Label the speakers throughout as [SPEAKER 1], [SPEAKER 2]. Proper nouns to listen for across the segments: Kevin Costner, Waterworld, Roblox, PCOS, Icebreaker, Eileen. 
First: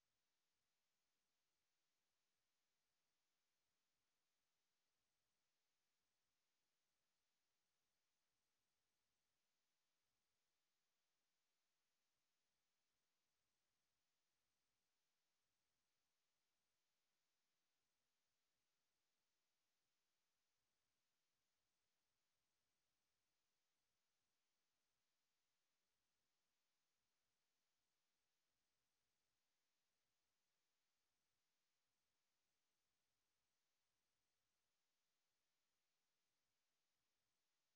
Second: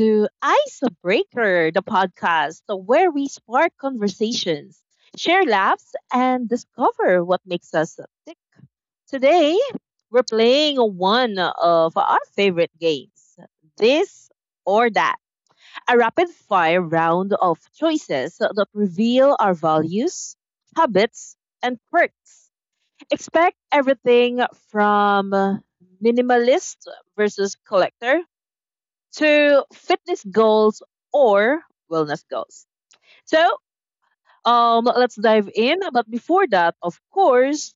[SPEAKER 1] to Icebreaker, the podcast where we spark conversations, share laughs, and discover what makes us tick. Today, we're playing one of our favorite games, this or that, a rapid fire round of choices that reveal our values, habits, and quirks. Expect everything from minimalist versus collector to fitness goals or wellness goals. So, let's dive in. But before that, of course,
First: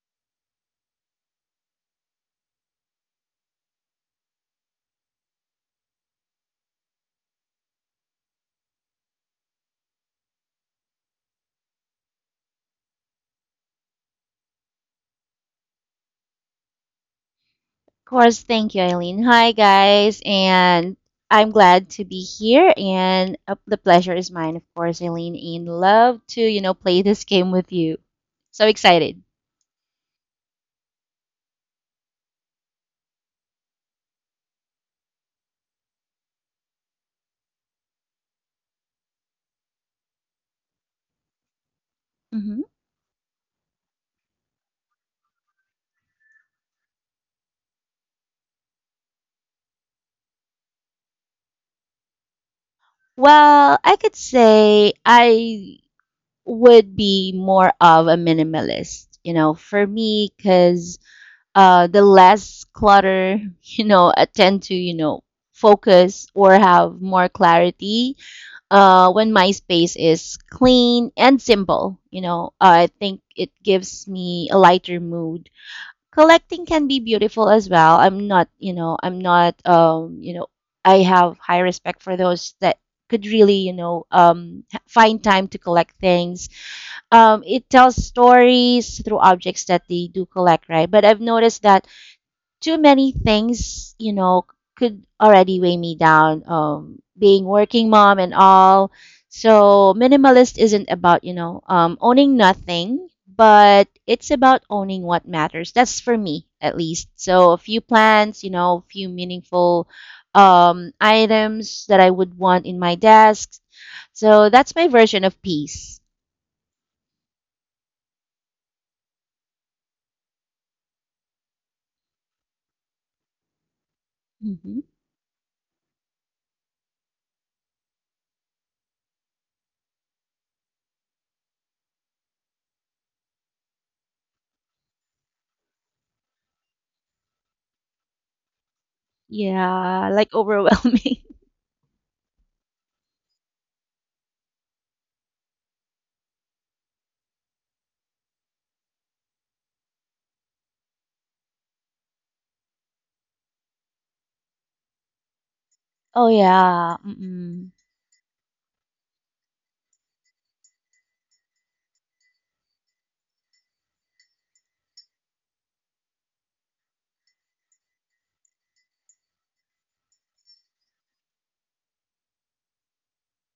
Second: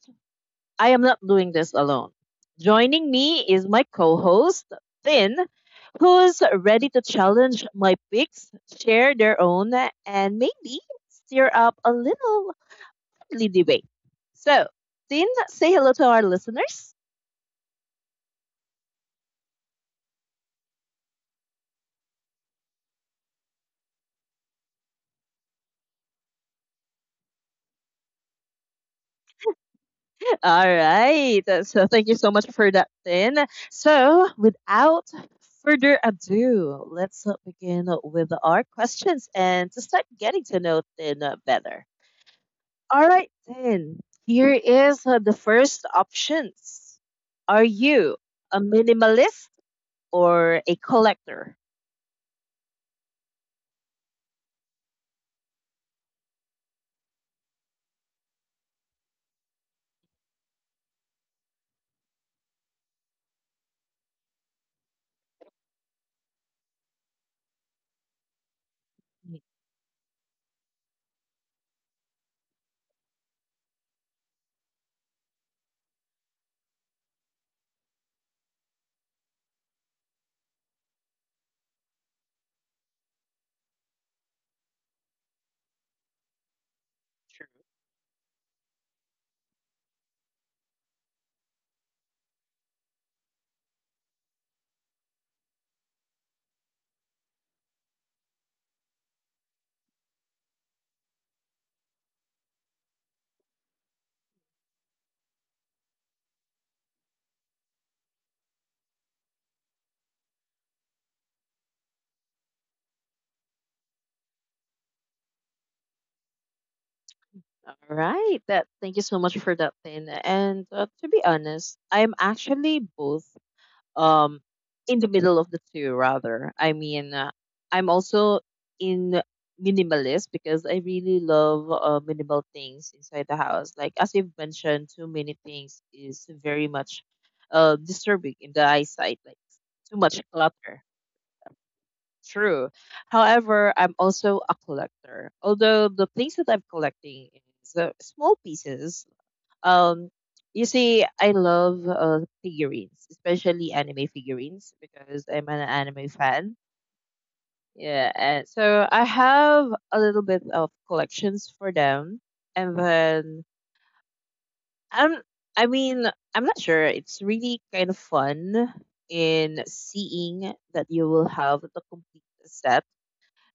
[SPEAKER 1] I am not doing this alone. Joining me is my co host, Finn, who's ready to challenge my picks, share their own, and maybe stir up a little lively debate. So, Finn, say hello to our listeners.
[SPEAKER 2] Course, thank you, Eileen. Hi, guys, and I'm glad to be here, and the pleasure is mine, of course, Eileen. And love to, play this game with you. So excited.
[SPEAKER 1] All right. So thank you so much for that, Tin. So without further ado, let's begin with our questions and to start getting to know Tin better.
[SPEAKER 2] Hmm.
[SPEAKER 1] All right, Tin. Here is the first options. Are you a minimalist or a collector?
[SPEAKER 2] Well, I could say I would be more of a minimalist, for me, because the less clutter, I tend to, focus or have more clarity when
[SPEAKER 1] Mm.
[SPEAKER 2] my space is clean and simple. You know, I think it gives me a lighter mood. Collecting can be beautiful as well. I'm not, I have high respect for those that could really, find time to collect things.
[SPEAKER 1] True.
[SPEAKER 2] It tells stories through objects that they do collect, right? But I've noticed that too many things, could already weigh me down. Being working mom and all. So minimalist isn't about, owning nothing, but it's about owning what matters. That's for me at least. So a few plans, you know, a few meaningful items that I would want in my desk. So that's my version of peace.
[SPEAKER 1] All right. That. Thank you so much for that, Tin. And to be honest, I'm actually both, um
[SPEAKER 2] Hmm.
[SPEAKER 1] in the middle of the two. Rather, I mean, I'm also in minimalist because I really love minimal things inside the house. Like as you've mentioned, too many things is very much disturbing in the eyesight, like too
[SPEAKER 2] Yeah,
[SPEAKER 1] much
[SPEAKER 2] like
[SPEAKER 1] clutter.
[SPEAKER 2] overwhelming.
[SPEAKER 1] True. However, I'm also a collector, although the things that I'm collecting is small pieces. um, you see, I love figurines, especially anime figurines, because I'm an anime
[SPEAKER 2] Oh
[SPEAKER 1] fan.
[SPEAKER 2] yeah. Mm-mm.
[SPEAKER 1] Yeah, and so I have a little bit of collections for them, and then I'm. I mean, I'm not sure. It's really kind of fun in seeing that you will have the complete set,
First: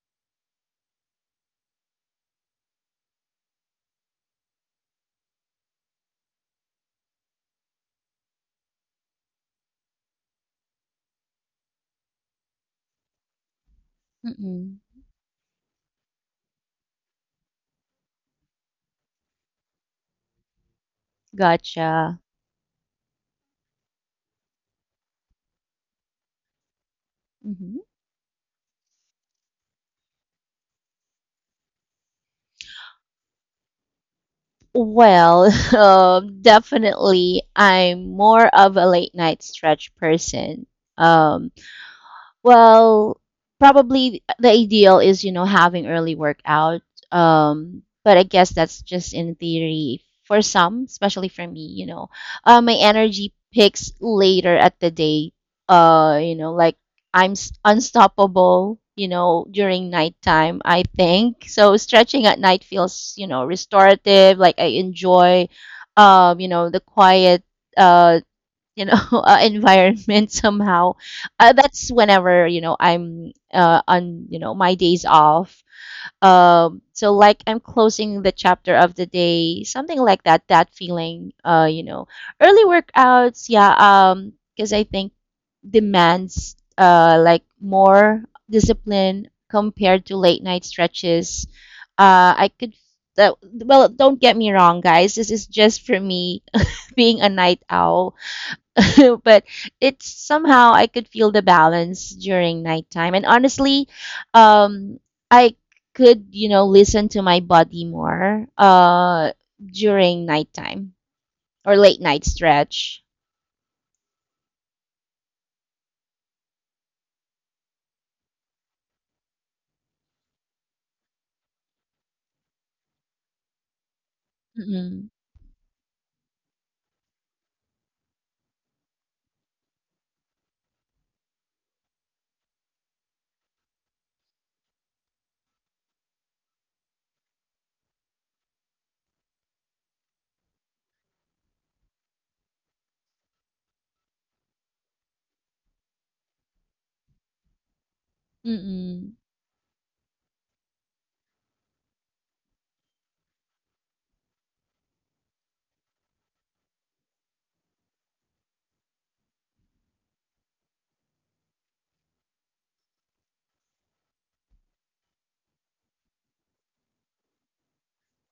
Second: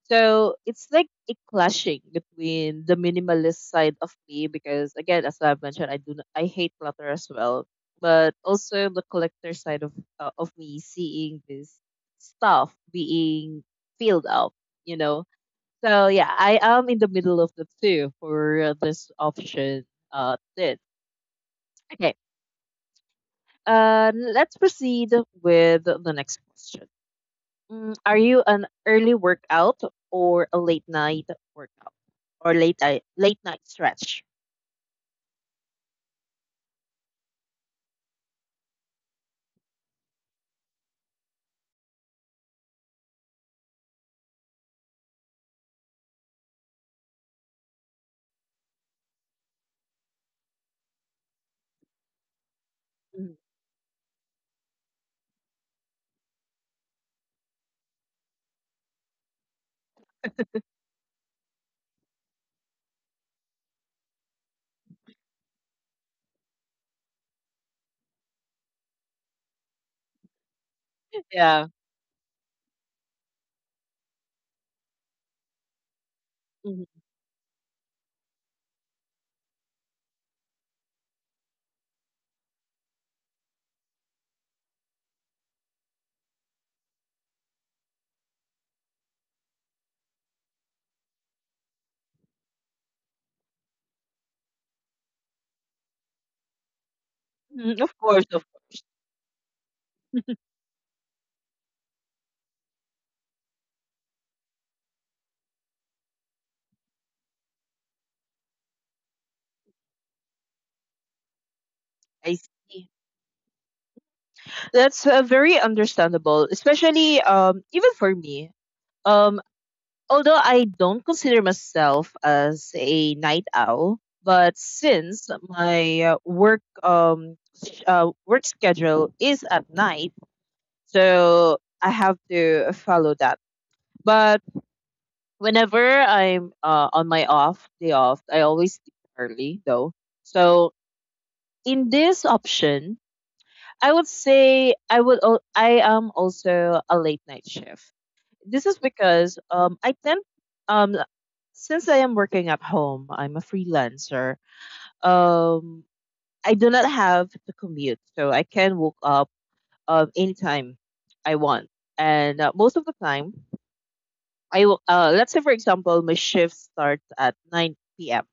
[SPEAKER 1] so it's like a clashing between the minimalist side of me, because again, as I've mentioned, I do not, I hate clutter as well, but also the collector side of me, seeing this stuff being filled up,
[SPEAKER 2] Mm-mm.
[SPEAKER 1] you know. So yeah, I am in the middle of the two for this option. Did Okay.
[SPEAKER 2] Gotcha.
[SPEAKER 1] Let's proceed with the next question.
[SPEAKER 2] Mhm.
[SPEAKER 1] Are you an early workout or a late night workout or late night stretch?
[SPEAKER 2] Well, definitely, I'm more of a late night stretch person. Um, Well, probably the ideal is, you know, having early workout. But I guess that's just in theory for some, especially for me, you know. My
[SPEAKER 1] Mhm.
[SPEAKER 2] energy picks later at the day. You know, like I'm unstoppable, you know, during nighttime, I think. So stretching at night feels, you know, restorative, like I enjoy you know, the quiet uh you know environment somehow
[SPEAKER 1] Yeah.
[SPEAKER 2] that's whenever you know I'm on you know my days off
[SPEAKER 1] Mhm.
[SPEAKER 2] so like I'm closing the chapter of the day, something like that, that feeling you know. Early workouts, yeah, because I think demands like more discipline compared to late night stretches. I could That, well, don't get me wrong, guys, this is just for me, being a night
[SPEAKER 1] Mhm. Of
[SPEAKER 2] owl.
[SPEAKER 1] course, of course.
[SPEAKER 2] But it's somehow I could feel the balance during nighttime. And honestly, um, I could, you know, listen to my body more during nighttime or late night
[SPEAKER 1] I see.
[SPEAKER 2] stretch.
[SPEAKER 1] That's very understandable, especially, even for me. Um Although I don't consider myself as a night owl, but
[SPEAKER 2] Mm-mm,
[SPEAKER 1] since my work schedule is at night, so I have to follow that. But whenever I'm on my off day off, I always sleep early though. So in this option, I would say I am also a late night shift. This is
[SPEAKER 2] mm-mm,
[SPEAKER 1] because I tend um since I am working at home, I'm a freelancer. Um I do not have to commute, so I can woke up anytime I want. And most of the time, let's say for example, my shift starts at 9 p.m.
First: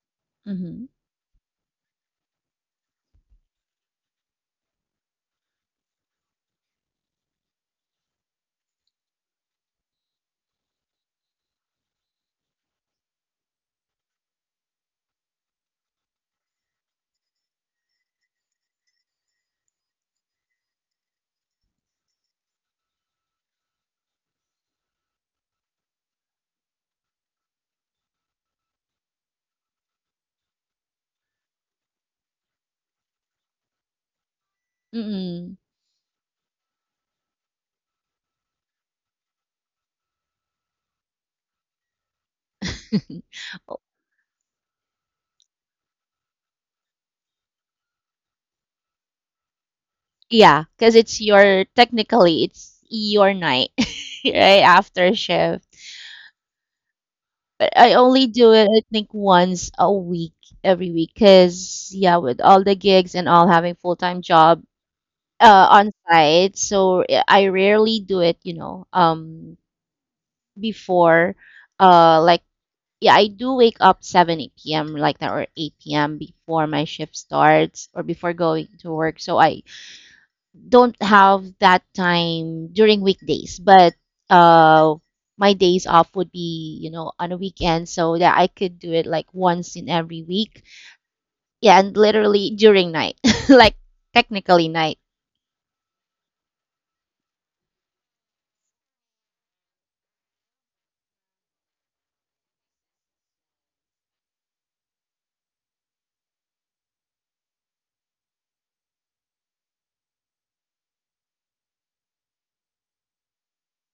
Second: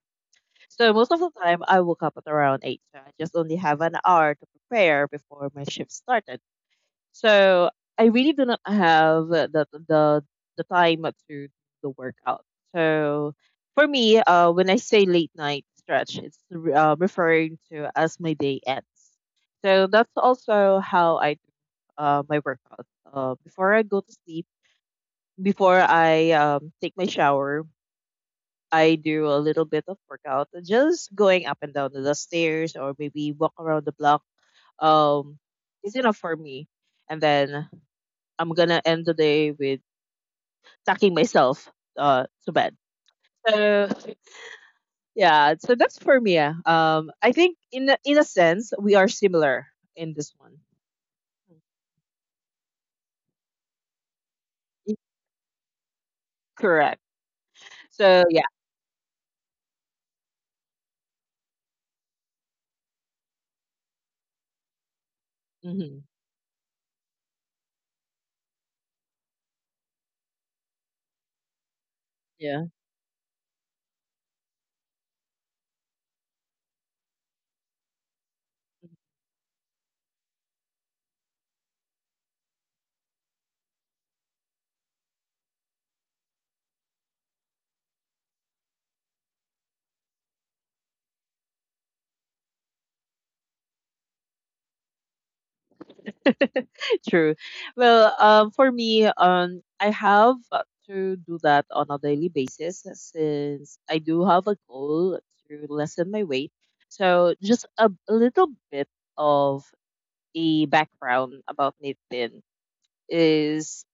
[SPEAKER 2] mm-hmm,
[SPEAKER 1] So most of the time, I woke up at around 8. So I just only have an hour to prepare before my shift started. So I really do not have the time to do the workout. So for me, when I say late night stretch, it's referring to as my day ends. So that's also how I do my workout. Before I go to sleep, before I take my shower, I do a little bit of workout, just going up and down the stairs or maybe walk around the block. Um,
[SPEAKER 2] mm-mm.
[SPEAKER 1] is enough for me. And then I'm gonna end the day with tucking myself to bed. So yeah, so that's for me. Ah. I think, in a sense, we are similar in this one.
[SPEAKER 2] Yeah, because it's your technically it's your night, right?
[SPEAKER 1] Mm.
[SPEAKER 2] After shift.
[SPEAKER 1] Correct.
[SPEAKER 2] But I
[SPEAKER 1] So
[SPEAKER 2] only
[SPEAKER 1] yeah.
[SPEAKER 2] do it, I think, once a week, every week, because yeah, with all the gigs and all having full time job on
[SPEAKER 1] Hmm.
[SPEAKER 2] site, so I rarely do it. You know, before, like
[SPEAKER 1] Yeah.
[SPEAKER 2] yeah, I do wake up 7 8 p.m. like that, or eight p.m. before my shift starts, or before going to work. So I don't have that time during weekdays, but uh, my days off would be, you know, on a weekend so that I could do it like once in every week. Yeah, and literally during night, like technically night.
[SPEAKER 1] True. Well, for me, I have to do that on a daily basis, since I do have a goal to lessen my weight. So just a little bit of a background about Nathan is:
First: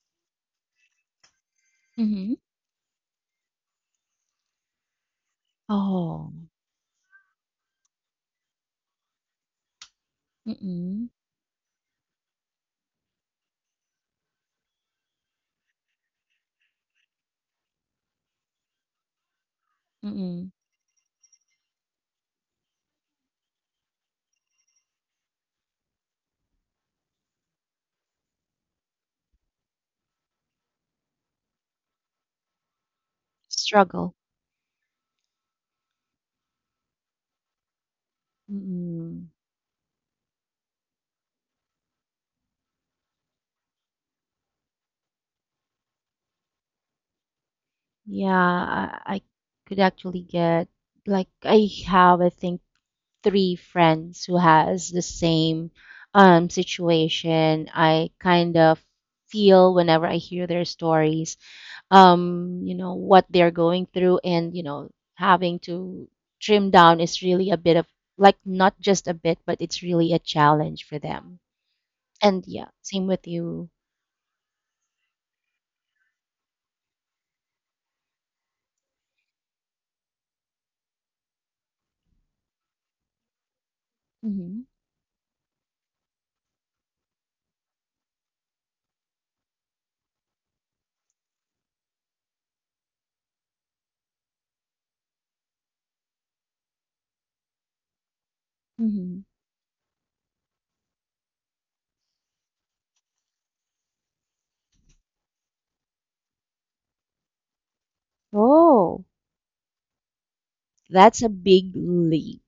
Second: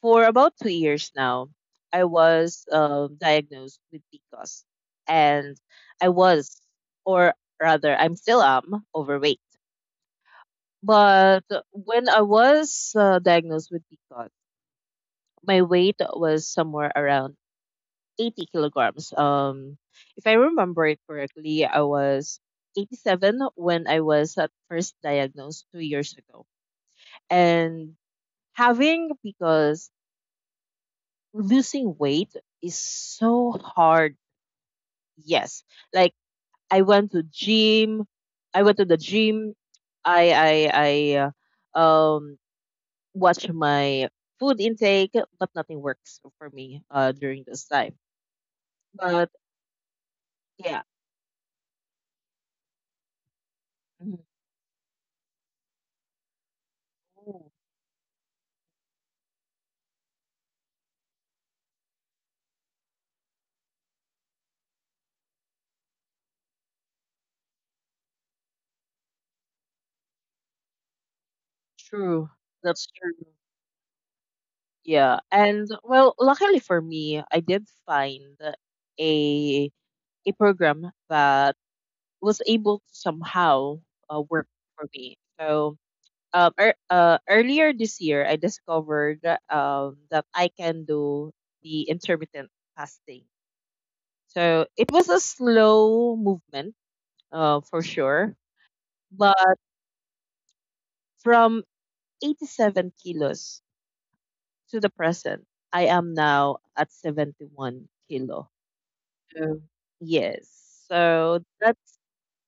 [SPEAKER 1] for about 2 years now, I
[SPEAKER 2] Mm-hmm.
[SPEAKER 1] was diagnosed with PCOS, and I
[SPEAKER 2] Oh,
[SPEAKER 1] was, or rather, I'm still am overweight.
[SPEAKER 2] mm-mm,
[SPEAKER 1] But when I was diagnosed with PCOS, my weight was somewhere around 80 kilograms. If I
[SPEAKER 2] mm-mm.
[SPEAKER 1] remember it correctly, I was 87 when I was at first diagnosed 2 years ago. And having because losing weight is so hard.
[SPEAKER 2] Struggle.
[SPEAKER 1] Yes. Like I went to gym. I went to the
[SPEAKER 2] Mm-mm.
[SPEAKER 1] gym. I I I watch my food intake, but nothing works for me during this time.
[SPEAKER 2] Yeah, I
[SPEAKER 1] But
[SPEAKER 2] could actually get
[SPEAKER 1] yeah.
[SPEAKER 2] like I have, I think, three
[SPEAKER 1] Mhm.
[SPEAKER 2] friends who has the same
[SPEAKER 1] Ooh.
[SPEAKER 2] situation. I kind of feel whenever I hear their stories, you know, what they're going through and, you know, having to trim down is really a bit of like, not just a bit, but it's really a challenge for them.
[SPEAKER 1] True.
[SPEAKER 2] And yeah,
[SPEAKER 1] That's
[SPEAKER 2] same
[SPEAKER 1] true.
[SPEAKER 2] with you.
[SPEAKER 1] Yeah. And well, luckily for me, I did find a a program that was able to somehow work
[SPEAKER 2] Mm-hmm.
[SPEAKER 1] for me. So earlier this year I discovered that I can do the intermittent fasting. So it was a slow movement, for sure,
[SPEAKER 2] Mm-hmm.
[SPEAKER 1] but from 87 kilos to the present, I am now at 71 kilo.
[SPEAKER 2] Oh,
[SPEAKER 1] So, yes.
[SPEAKER 2] that's a
[SPEAKER 1] So
[SPEAKER 2] big
[SPEAKER 1] that's
[SPEAKER 2] leap.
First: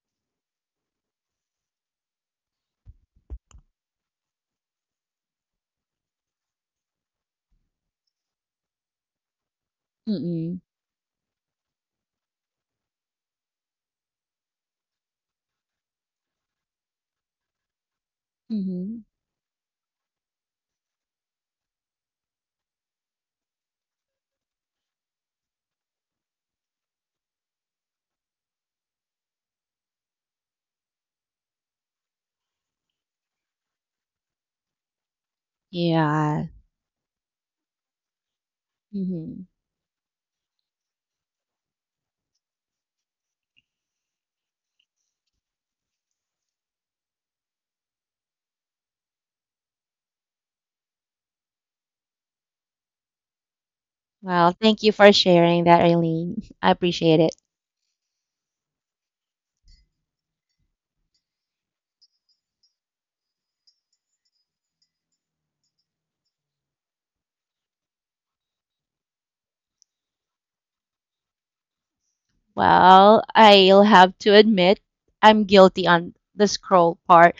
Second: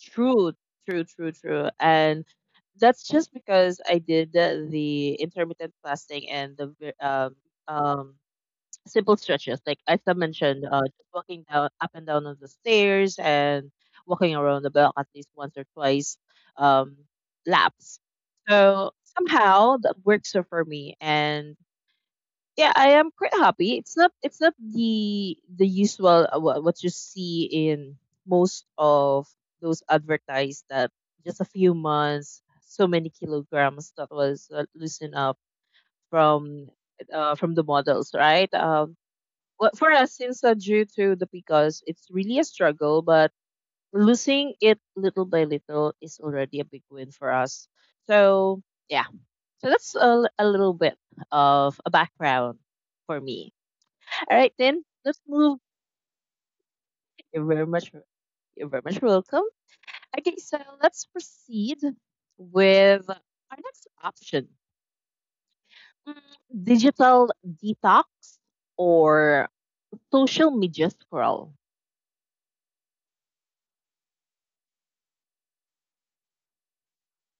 [SPEAKER 1] true, true, true, true. And that's just because I did the intermittent fasting and um, simple stretches. Like Isa
[SPEAKER 2] Mm-mm.
[SPEAKER 1] mentioned, just walking down, up and down on the stairs and walking around the block at least once or twice um, laps. So
[SPEAKER 2] Mm-hmm.
[SPEAKER 1] somehow that works out for me, and yeah, I am quite happy. It's not the usual, what you see in most of those advertised, that just a few months, so many kilograms that was loosened up
[SPEAKER 2] Yeah.
[SPEAKER 1] from from the models, right? Well, for us, since due to the pickles, it's really a struggle, but losing it little by little is already a big win for us. So, yeah. So that's a little bit of a background for me. All right,
[SPEAKER 2] Well, thank
[SPEAKER 1] then
[SPEAKER 2] you for
[SPEAKER 1] let's move.
[SPEAKER 2] sharing that, Eileen. I appreciate it.
[SPEAKER 1] You're very much, you're very much welcome. Okay, so let's proceed with our next option: Mm, digital detox or social media scroll.
[SPEAKER 2] Well, I'll have to admit I'm guilty on the scroll part.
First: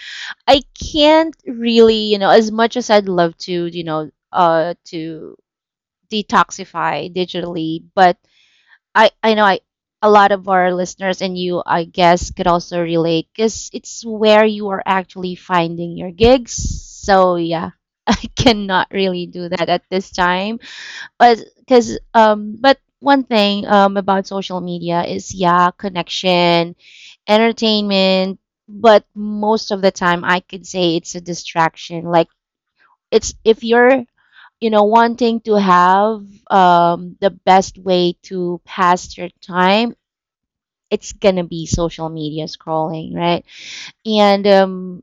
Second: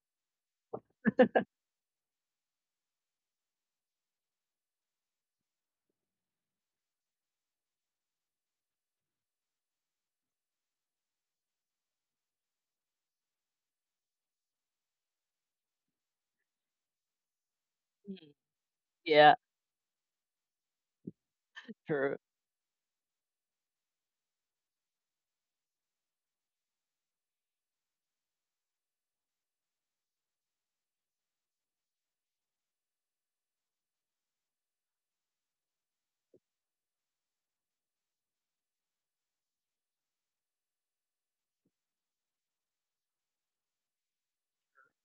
[SPEAKER 2] I can't really, you know, as much as I'd love to, to detoxify digitally, but I know I a lot of our listeners and you, I guess, could also relate because it's where you are actually finding your gigs. So yeah, I
[SPEAKER 1] Mm.
[SPEAKER 2] cannot really
[SPEAKER 1] Yeah,
[SPEAKER 2] do that at this time because
[SPEAKER 1] true.
[SPEAKER 2] but one thing about social media is yeah connection entertainment. But most of the time I could say it's a distraction. Like it's, if you're, you know, wanting to have the best way to pass your time, it's gonna be social media scrolling, right? And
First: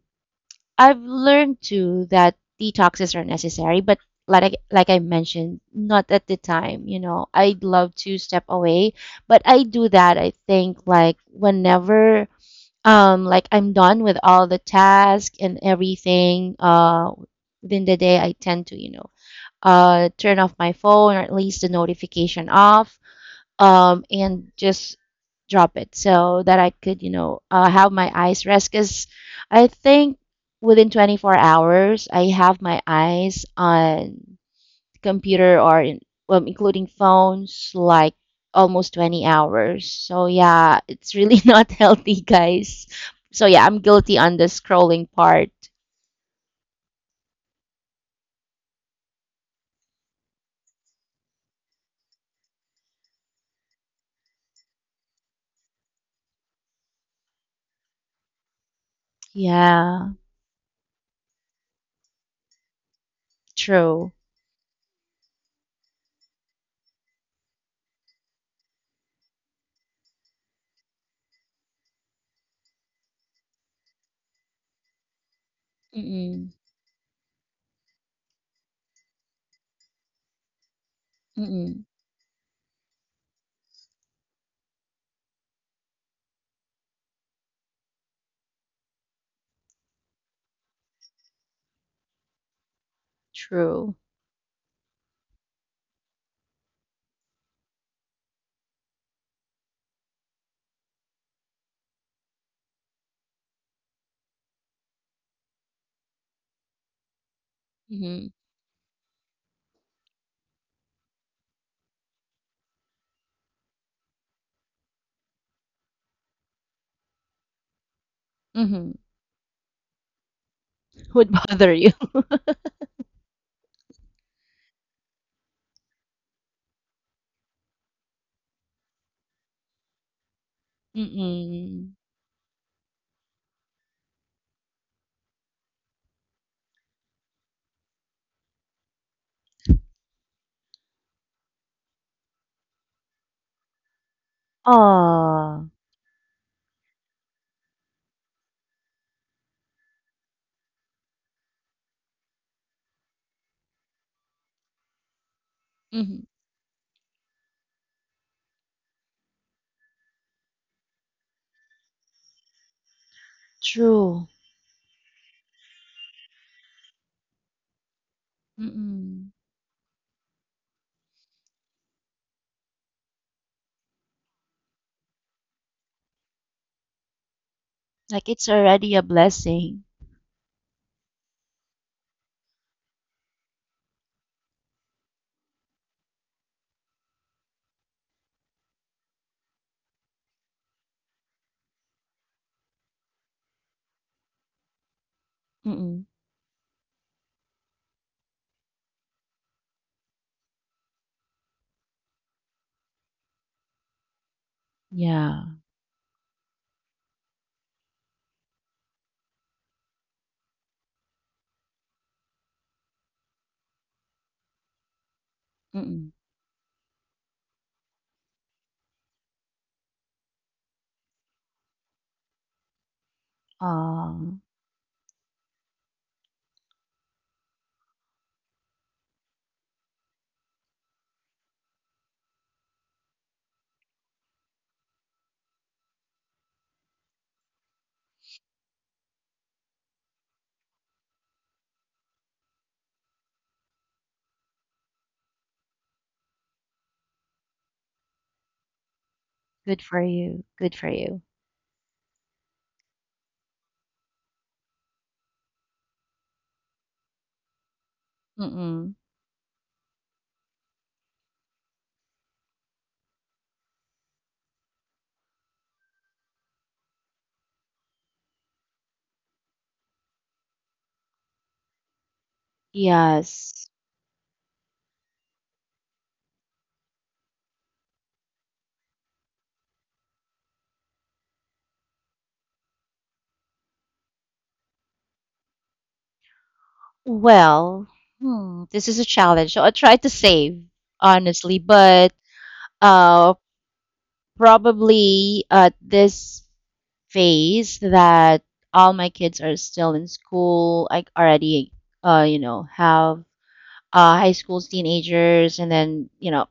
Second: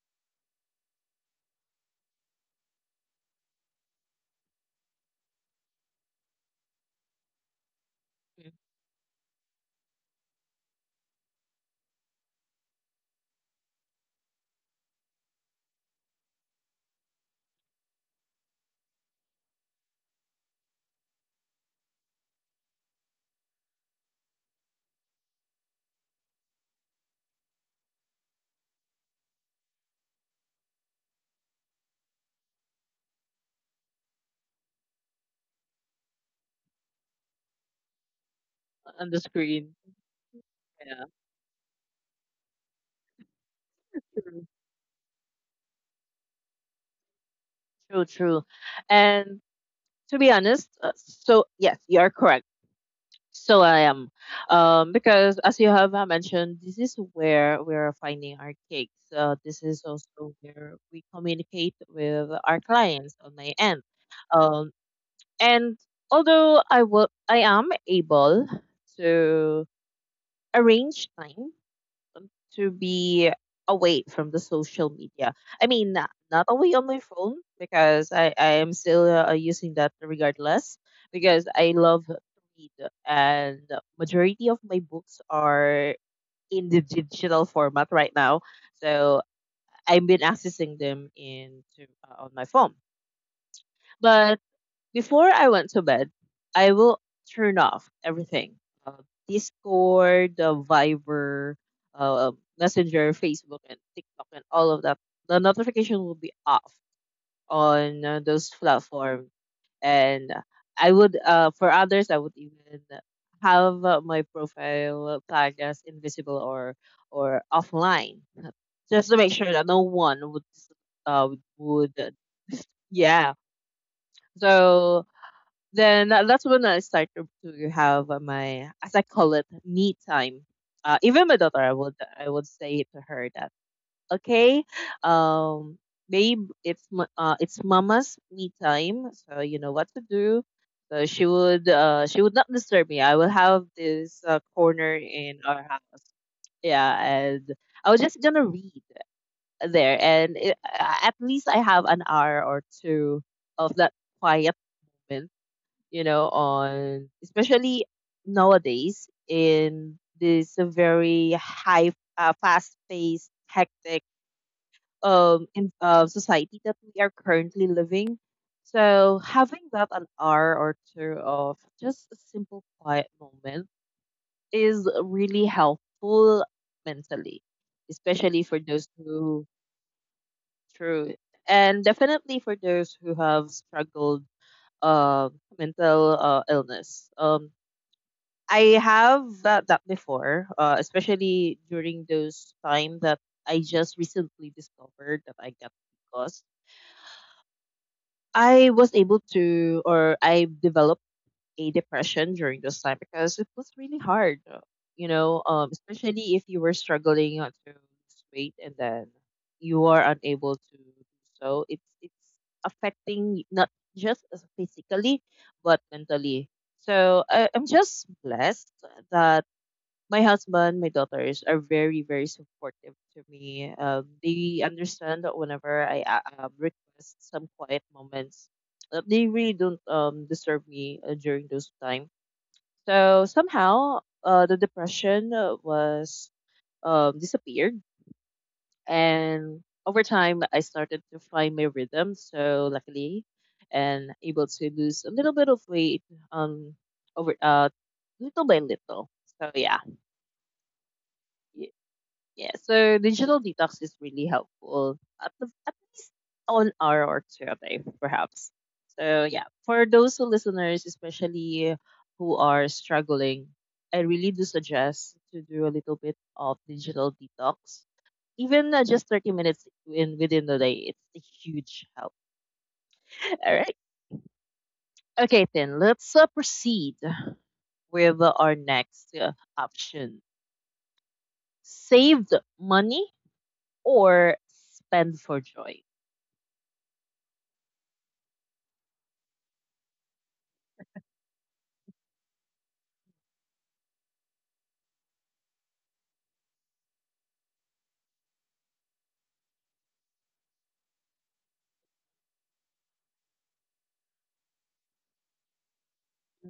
[SPEAKER 2] I've learned too that detoxes are necessary, but like I mentioned, not at the time. You know, I'd love to step away, but I do that, I think, like whenever like I'm done with all the tasks and everything within the day, I tend to you know turn off my phone, or at least the notification off, and just drop it so that I could, you know, have my eyes rest. Because I think within 24 hours, I have my eyes on computer or in, well, including phones, like almost
[SPEAKER 1] On the
[SPEAKER 2] 20
[SPEAKER 1] screen.
[SPEAKER 2] hours. So yeah,
[SPEAKER 1] Yeah,
[SPEAKER 2] it's really not healthy, guys. So yeah, I'm guilty on the
[SPEAKER 1] true,
[SPEAKER 2] scrolling part.
[SPEAKER 1] true, true. And to be honest, so yes, you are correct. So because, as you have mentioned, this is where we are finding our gigs. This is
[SPEAKER 2] Yeah,
[SPEAKER 1] also where we communicate with our clients on my end.
[SPEAKER 2] true.
[SPEAKER 1] Um, and although I am able to arrange time to be away from the social media. I mean, not
[SPEAKER 2] Mm-mm,
[SPEAKER 1] away on my phone, because I am still using that regardless, because I
[SPEAKER 2] mm-mm,
[SPEAKER 1] love to read and majority of my books are in the digital format right now. So I've been accessing them into on my phone.
[SPEAKER 2] true.
[SPEAKER 1] But before I went to bed, I will turn off everything. Uh, Discord, the Viber, uh, Messenger, Facebook, and TikTok, and all of that. The notification will be off on
[SPEAKER 2] Mm-hmm,
[SPEAKER 1] those platforms. And I would, for others, I would even have my profile tagged as invisible or offline,
[SPEAKER 2] mm-hmm.
[SPEAKER 1] just to make sure that no one uh,
[SPEAKER 2] Would bother you.
[SPEAKER 1] would, yeah. So then that's when I started to have my, as I call it, me time. Even my daughter, I
[SPEAKER 2] Mm-mm.
[SPEAKER 1] would, say to her that, okay, um, babe, it's mama's me time, so you know what to do. So she would not disturb me. I will have this corner in
[SPEAKER 2] Aw.
[SPEAKER 1] our house. Yeah, and I was just gonna read there, and at least I have an hour or two of that quiet moment,
[SPEAKER 2] Mm-hmm.
[SPEAKER 1] on especially nowadays in this very high, fast-paced, hectic,
[SPEAKER 2] True.
[SPEAKER 1] in society that we are currently living. So
[SPEAKER 2] Mm.
[SPEAKER 1] having that an hour or two of just a simple quiet moment is really helpful mentally,
[SPEAKER 2] Like
[SPEAKER 1] especially
[SPEAKER 2] it's
[SPEAKER 1] for those
[SPEAKER 2] already a
[SPEAKER 1] who
[SPEAKER 2] blessing.
[SPEAKER 1] through, and definitely for those who have struggled, mental illness. I have that before, especially during those time that I just recently discovered that I got,
[SPEAKER 2] Mm.
[SPEAKER 1] because I was able to or I developed a depression during this time, because it was really hard,
[SPEAKER 2] Yeah.
[SPEAKER 1] especially if you were struggling to lose weight and then you are unable to do so. It's affecting not just as physically but
[SPEAKER 2] Mm.
[SPEAKER 1] mentally. So I'm just blessed that my husband, my daughters are very, very supportive to me.
[SPEAKER 2] Oh,
[SPEAKER 1] They understand that whenever I request some quiet moments, that they really don't disturb me during those time. So somehow, the depression was, disappeared, and over time, I started to find my rhythm. So luckily, and able to lose a little bit of weight um over, little by little. So yeah.
[SPEAKER 2] good for you. Good for you.
[SPEAKER 1] Yeah, so digital detox is really helpful at least an hour or two a day, perhaps.
[SPEAKER 2] Mm.
[SPEAKER 1] So yeah, for those who listeners, especially who are struggling, I really do suggest to do a little bit of digital detox, even just 30 minutes in within the day. It's a huge help. All
[SPEAKER 2] Yes.
[SPEAKER 1] right, okay then let's proceed with our next option: saved money or spend for joy.
[SPEAKER 2] Well, hmm, this is a challenge. So I try to save, honestly, but uh, probably at this phase that all my kids are still in school, I already you know, have high schools, teenagers, and then you know,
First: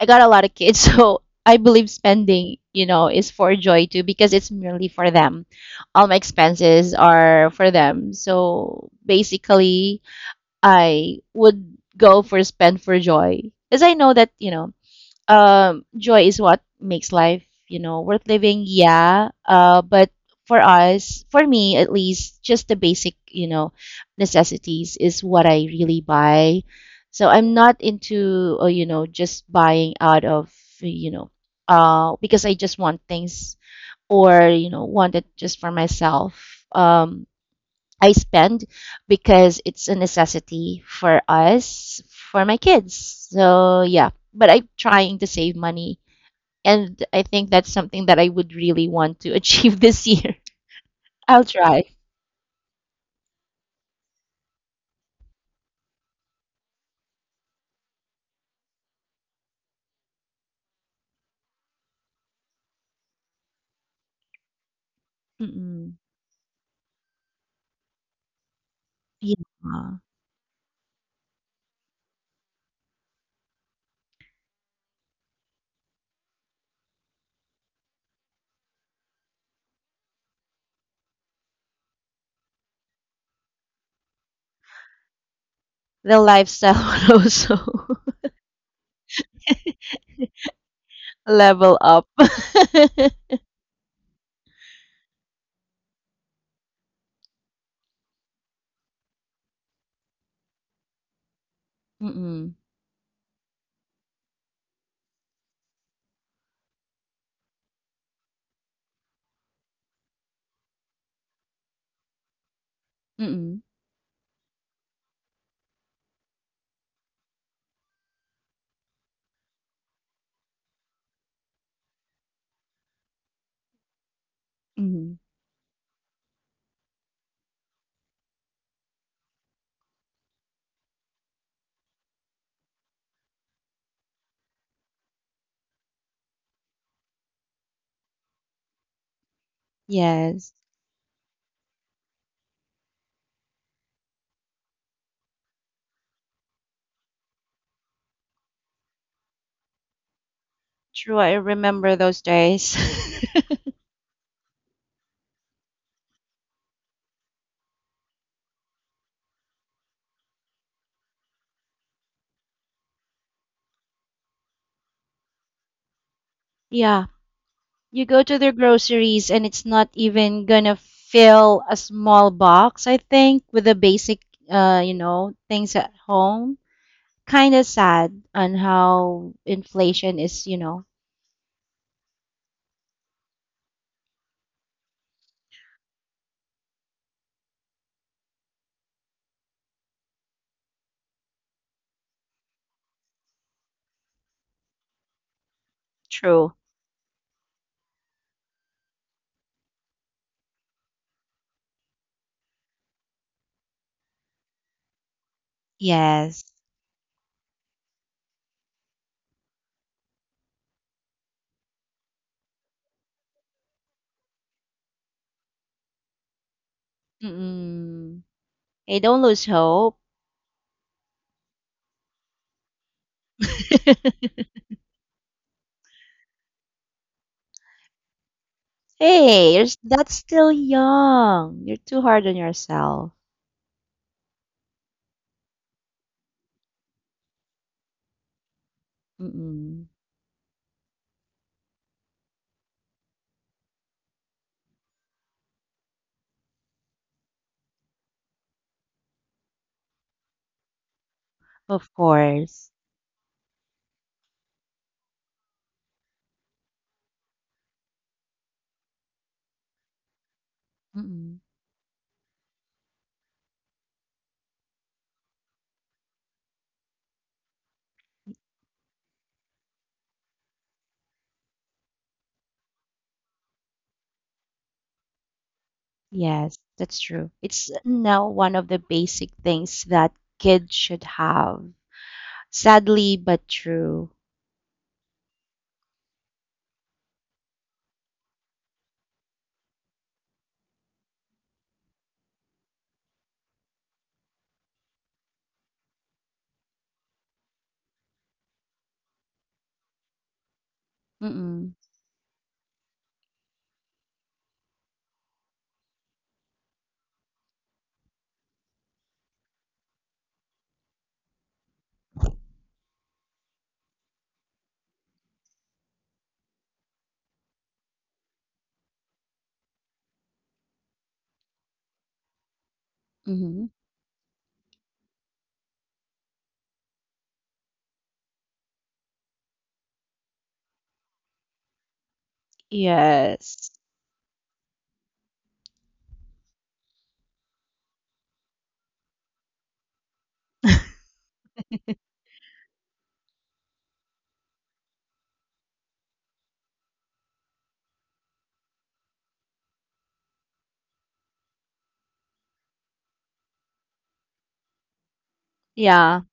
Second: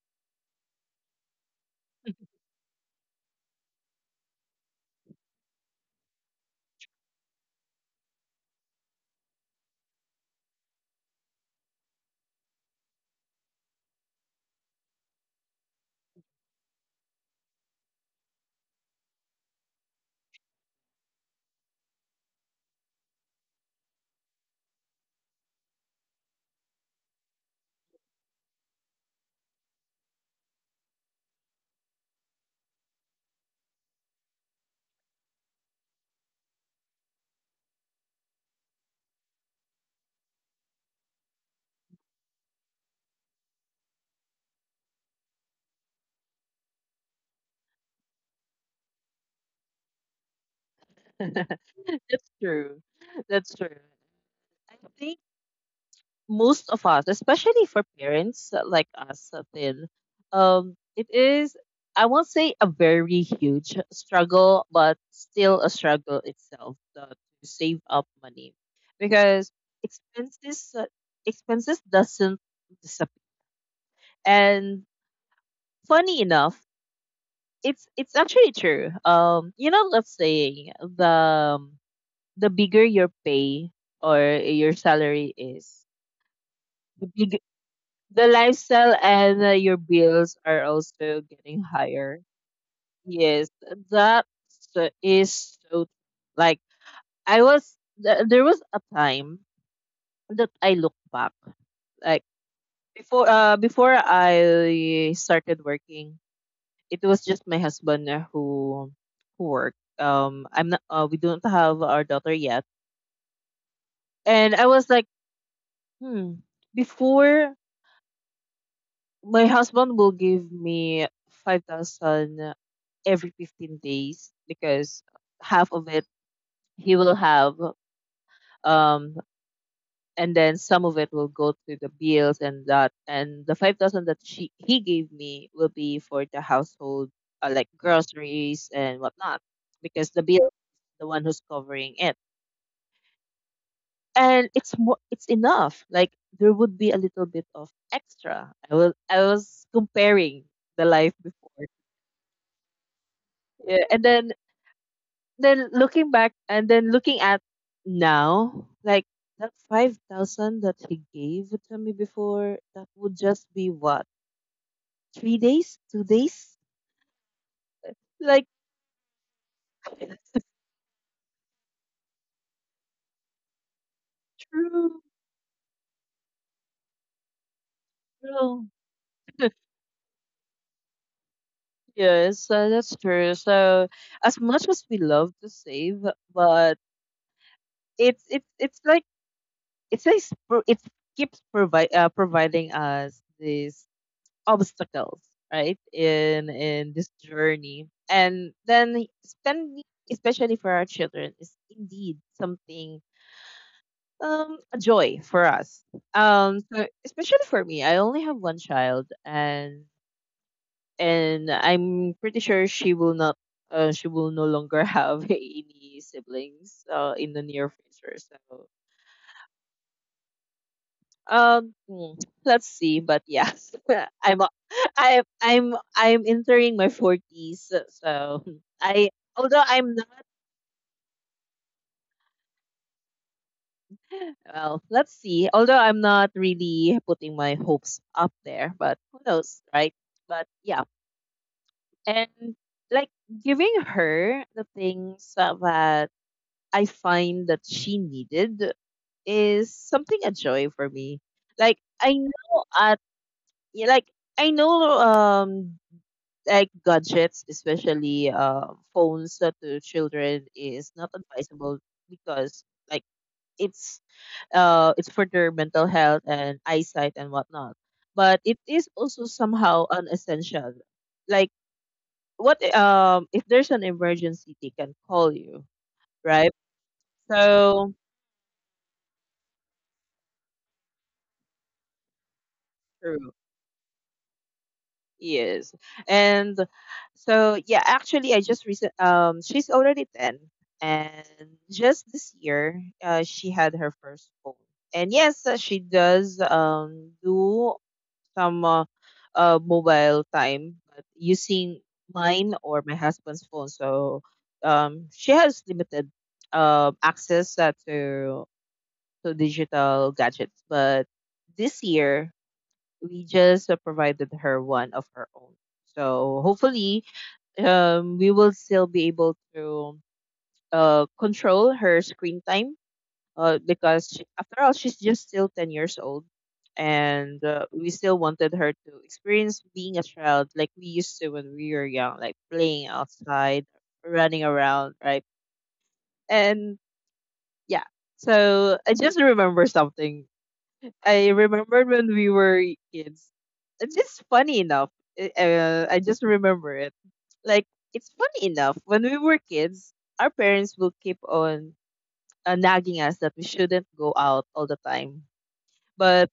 [SPEAKER 2] I got a lot of kids, so I believe spending, you know, is for joy too because it's merely for them. All my expenses are for them, so basically, I would go for spend for joy because I know that you know joy is what makes life you know worth living, yeah. But for us, for me at least, just the basic, you know, necessities is what I really buy. So I'm not into you know, just buying out of, you know, because I just want things, or you know, want it just for myself. I spend because it's a necessity for us, for my kids. So, yeah, but I'm trying to save money. And I think that's something that I would really want to achieve this year. I'll try.
[SPEAKER 1] That's true. That's true. I think most of us, especially for parents like us, then, it is, I won't say a very huge struggle, but still a
[SPEAKER 2] Mm-mm.
[SPEAKER 1] struggle itself to save up money
[SPEAKER 2] Yeah.
[SPEAKER 1] because expenses, expenses doesn't disappear. And funny enough, it's actually true. You know, let's say the the bigger your pay or your salary is,
[SPEAKER 2] The lifestyle
[SPEAKER 1] the
[SPEAKER 2] would
[SPEAKER 1] big
[SPEAKER 2] also
[SPEAKER 1] the lifestyle and your bills are also getting
[SPEAKER 2] level up.
[SPEAKER 1] higher. Yes, that is so. Like I was, there was a time that I look back, like
[SPEAKER 2] Mm-mm.
[SPEAKER 1] before, before I started working, it was just my husband who worked. I'm not. We don't have our daughter yet,
[SPEAKER 2] Mm-mm.
[SPEAKER 1] and I was like, hmm. Before my husband will give me 5000 every 15 days because
[SPEAKER 2] Mm-mm.
[SPEAKER 1] half of it he will have um and then some of it will go to the bills and that and the 5000 that she he gave me will be for the household, like groceries and whatnot because the bill
[SPEAKER 2] Yes.
[SPEAKER 1] is the one who's covering it and it's more, it's enough. Like there would be a little bit of extra. I was comparing the life
[SPEAKER 2] True. I
[SPEAKER 1] before,
[SPEAKER 2] remember those days.
[SPEAKER 1] yeah, and then looking back and then looking at now, like that 5,000 that he gave to me before, that would just be what, 3 days, 2 days,
[SPEAKER 2] Yeah. You go to
[SPEAKER 1] like
[SPEAKER 2] their groceries and it's not even gonna fill a small box, I think, with the basic, you
[SPEAKER 1] true,
[SPEAKER 2] know, things at home. Kind of sad on
[SPEAKER 1] true.
[SPEAKER 2] how inflation is, you know,
[SPEAKER 1] Yes, that's true. So as much as we love to save, but it's like it's like it keeps provide providing us this obstacles, right?
[SPEAKER 2] true.
[SPEAKER 1] In this journey. And then spending, especially for our children, is indeed something, a joy for us.
[SPEAKER 2] Yes.
[SPEAKER 1] Um, so especially for me, I only have one child, and I'm pretty sure she will not she will no longer have any siblings in the near future.
[SPEAKER 2] Mm-mm.
[SPEAKER 1] So
[SPEAKER 2] Hey, don't lose hope.
[SPEAKER 1] um, hmm, let's see, but yeah, I'm a- I'm entering my forties, so I,
[SPEAKER 2] Hey, you're,
[SPEAKER 1] although I'm not,
[SPEAKER 2] that's still young. You're too hard on yourself.
[SPEAKER 1] well, let's see. Although I'm not really putting my hopes up there, but who knows,
[SPEAKER 2] Mm-mm.
[SPEAKER 1] right? But yeah, and like giving her the things that I find that she needed is something, a joy for me. Like
[SPEAKER 2] Of
[SPEAKER 1] I know
[SPEAKER 2] course.
[SPEAKER 1] at, yeah, like I know, like gadgets, especially phones to children, is not advisable because like it's it's for their mental health and eyesight and whatnot. But it is also somehow unessential. Like what, if there's an emergency, they can call you, right?
[SPEAKER 2] Yes, that's true. It's
[SPEAKER 1] So
[SPEAKER 2] now one of the basic things that kids should have. Sadly,
[SPEAKER 1] true.
[SPEAKER 2] but true.
[SPEAKER 1] Yes. And so yeah, actually I just recent, she's already 10, and just this year she had her first phone. And yes, she does do some mobile time but
[SPEAKER 2] Mm-mm.
[SPEAKER 1] using mine or my husband's phone. So she has limited access, to digital gadgets, but this year we just provided her one of her own. So hopefully, we will still be able to control her screen time.
[SPEAKER 2] Mm-hmm.
[SPEAKER 1] Because she, after all, she's just still 10 years old, and we still wanted her to experience being a child like we used to when we were young, like playing outside,
[SPEAKER 2] Yes.
[SPEAKER 1] running around, right? And yeah, so I just remember something. I remembered when we were kids. It's just funny enough. I just remember it. Like it's funny enough when we were kids, our parents will keep on nagging us that we shouldn't go out all the time.
[SPEAKER 2] Yeah,
[SPEAKER 1] But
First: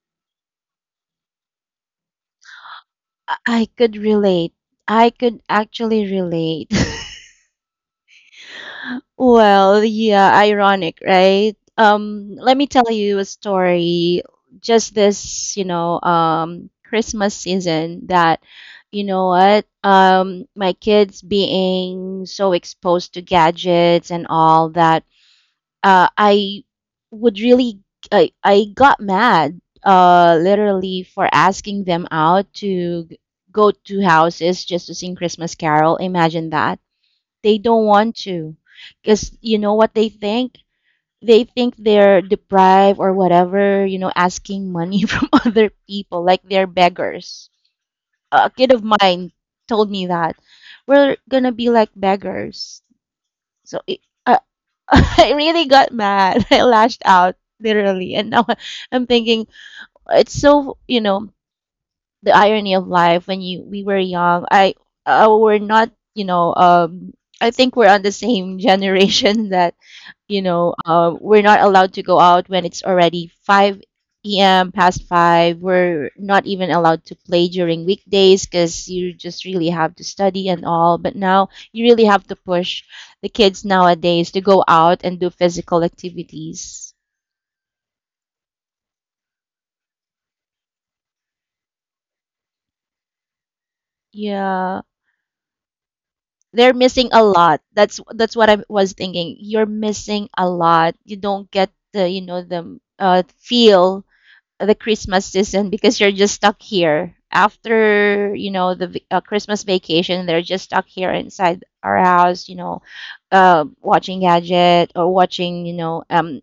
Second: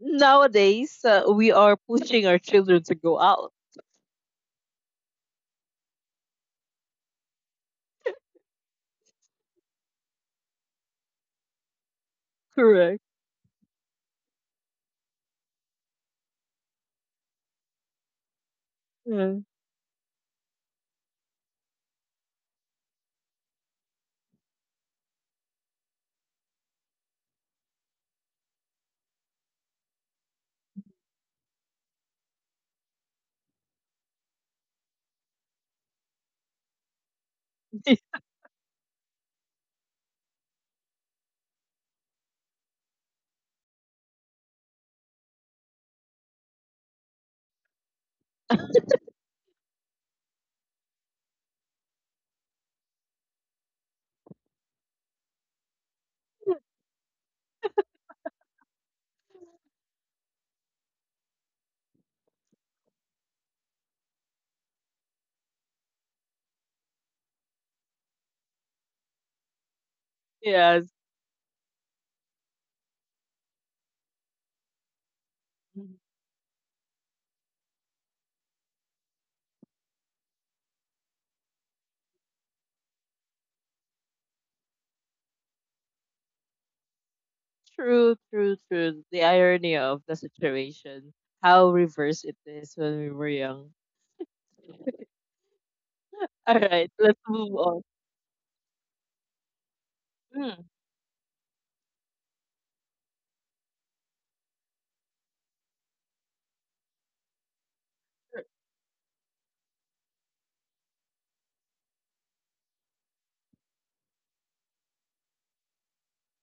[SPEAKER 1] nowadays, we are pushing our children to go
[SPEAKER 2] I
[SPEAKER 1] out.
[SPEAKER 2] I could relate. I could actually relate. Well, yeah, ironic, right? Let me tell
[SPEAKER 1] Correct.
[SPEAKER 2] you a story. Just this, you know, Christmas season that, you know
[SPEAKER 1] Yeah.
[SPEAKER 2] what, my kids being so exposed to gadgets and all that, I would really, I got mad, literally, for asking them out to go to houses just to sing Christmas Carol. Imagine that they don't want to. Because you know what they think? They think they're deprived or whatever, you know, asking money from other people, like they're beggars. A kid of mine told me that. We're gonna be like beggars. So it, uh, I really got mad. I lashed out, literally. And now I'm thinking, it's so, you know, the irony of life. When you we were young, I we're not, you know, I think we're on the same generation that you know
[SPEAKER 1] Yes.
[SPEAKER 2] we're not allowed to go out when it's already 5 p.m., past 5 we're not even allowed to play during weekdays because you just really have to study and all. But now you really have to push the kids nowadays to go out and do physical activities.
[SPEAKER 1] True. True. True. The irony of the situation. How reverse it is when we were young.
[SPEAKER 2] Yeah,
[SPEAKER 1] All
[SPEAKER 2] they're
[SPEAKER 1] right,
[SPEAKER 2] missing
[SPEAKER 1] let's
[SPEAKER 2] a
[SPEAKER 1] move
[SPEAKER 2] lot.
[SPEAKER 1] on.
[SPEAKER 2] That's what I was thinking. You're missing a
[SPEAKER 1] Mm,
[SPEAKER 2] lot, you don't get the, you know, the feel of the Christmas season because you're just stuck here after,
[SPEAKER 1] tr-
[SPEAKER 2] you know, the Christmas vacation. They're just stuck here inside our house, you know, watching gadget or watching, you know,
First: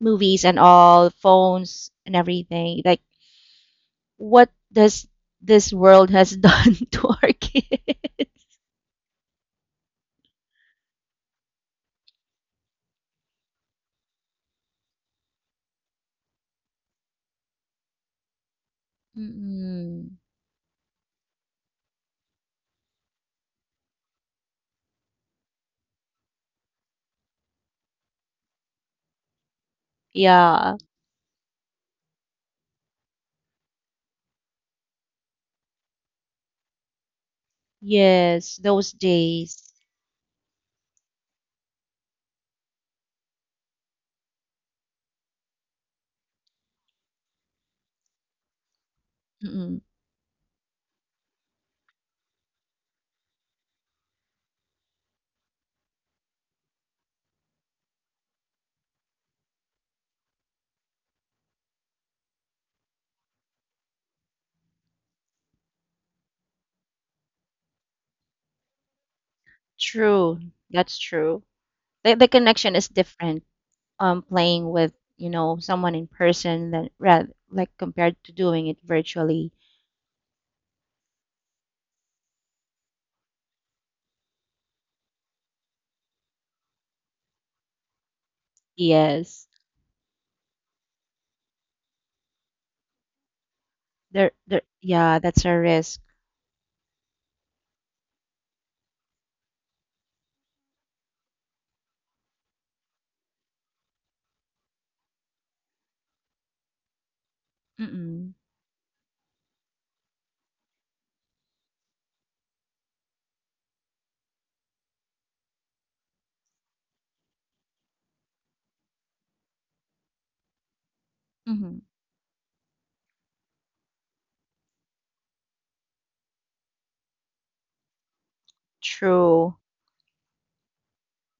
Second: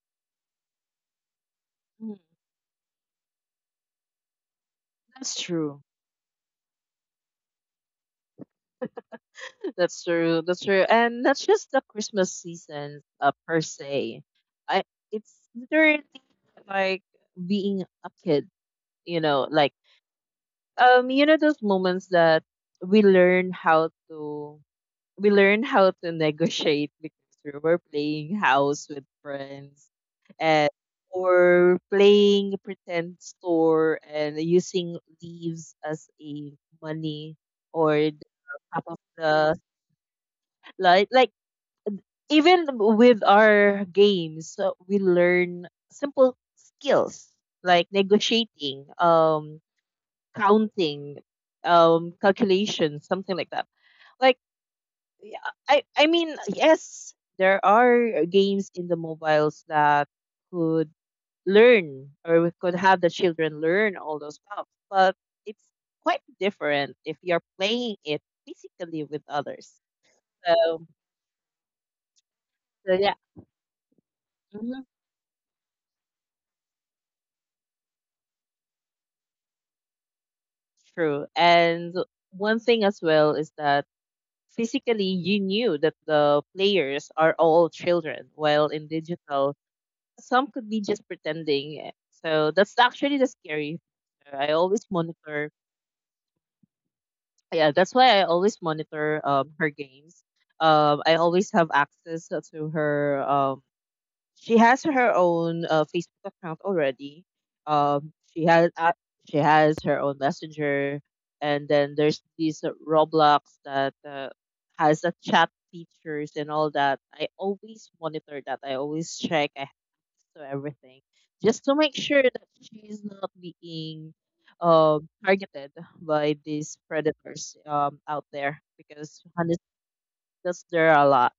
[SPEAKER 2] movies and all, phones and
[SPEAKER 1] mm,
[SPEAKER 2] everything. Like, what does
[SPEAKER 1] that's
[SPEAKER 2] this
[SPEAKER 1] true.
[SPEAKER 2] world has done to our kids?
[SPEAKER 1] That's true. That's true. And that's just the Christmas season per se. I, it's literally like being a kid, you know, like
[SPEAKER 2] Mm-mm.
[SPEAKER 1] you know those moments that we learn how to we learn how to negotiate because we were playing house with friends and
[SPEAKER 2] Yeah.
[SPEAKER 1] or playing pretend store and using leaves as a money or
[SPEAKER 2] Yes,
[SPEAKER 1] the top
[SPEAKER 2] those
[SPEAKER 1] of the
[SPEAKER 2] days.
[SPEAKER 1] like even with our games, we learn simple skills like negotiating,
[SPEAKER 2] Mm-mm.
[SPEAKER 1] counting, calculations, something like that. Like yeah, I mean, yes, there are games in the mobiles that could learn or we could have the children learn all those stuff, but it's quite different if you're playing it physically with others.
[SPEAKER 2] True.
[SPEAKER 1] So,
[SPEAKER 2] That's true. The connection is
[SPEAKER 1] so yeah,
[SPEAKER 2] different. Playing
[SPEAKER 1] mhm,
[SPEAKER 2] with, you know, someone in person than rather like compared to doing it virtually.
[SPEAKER 1] true. And one thing as well is that physically you knew that the players are all children, while in
[SPEAKER 2] Yes.
[SPEAKER 1] digital some could be just pretending. So that's actually the scary factor. I always
[SPEAKER 2] Yeah, that's a
[SPEAKER 1] monitor.
[SPEAKER 2] risk.
[SPEAKER 1] Yeah, that's why I always monitor her games. I always have access to her, she has her own Facebook account already. Um,
[SPEAKER 2] Mm-mm.
[SPEAKER 1] she has uh, she has her own messenger, and then there's these Roblox that has the chat features and all that. I always monitor that. I always check. I to everything just to
[SPEAKER 2] Mm-hmm.
[SPEAKER 1] make sure that she's not being, targeted by these predators, out there because
[SPEAKER 2] True.
[SPEAKER 1] honestly, 'cause there are a lot.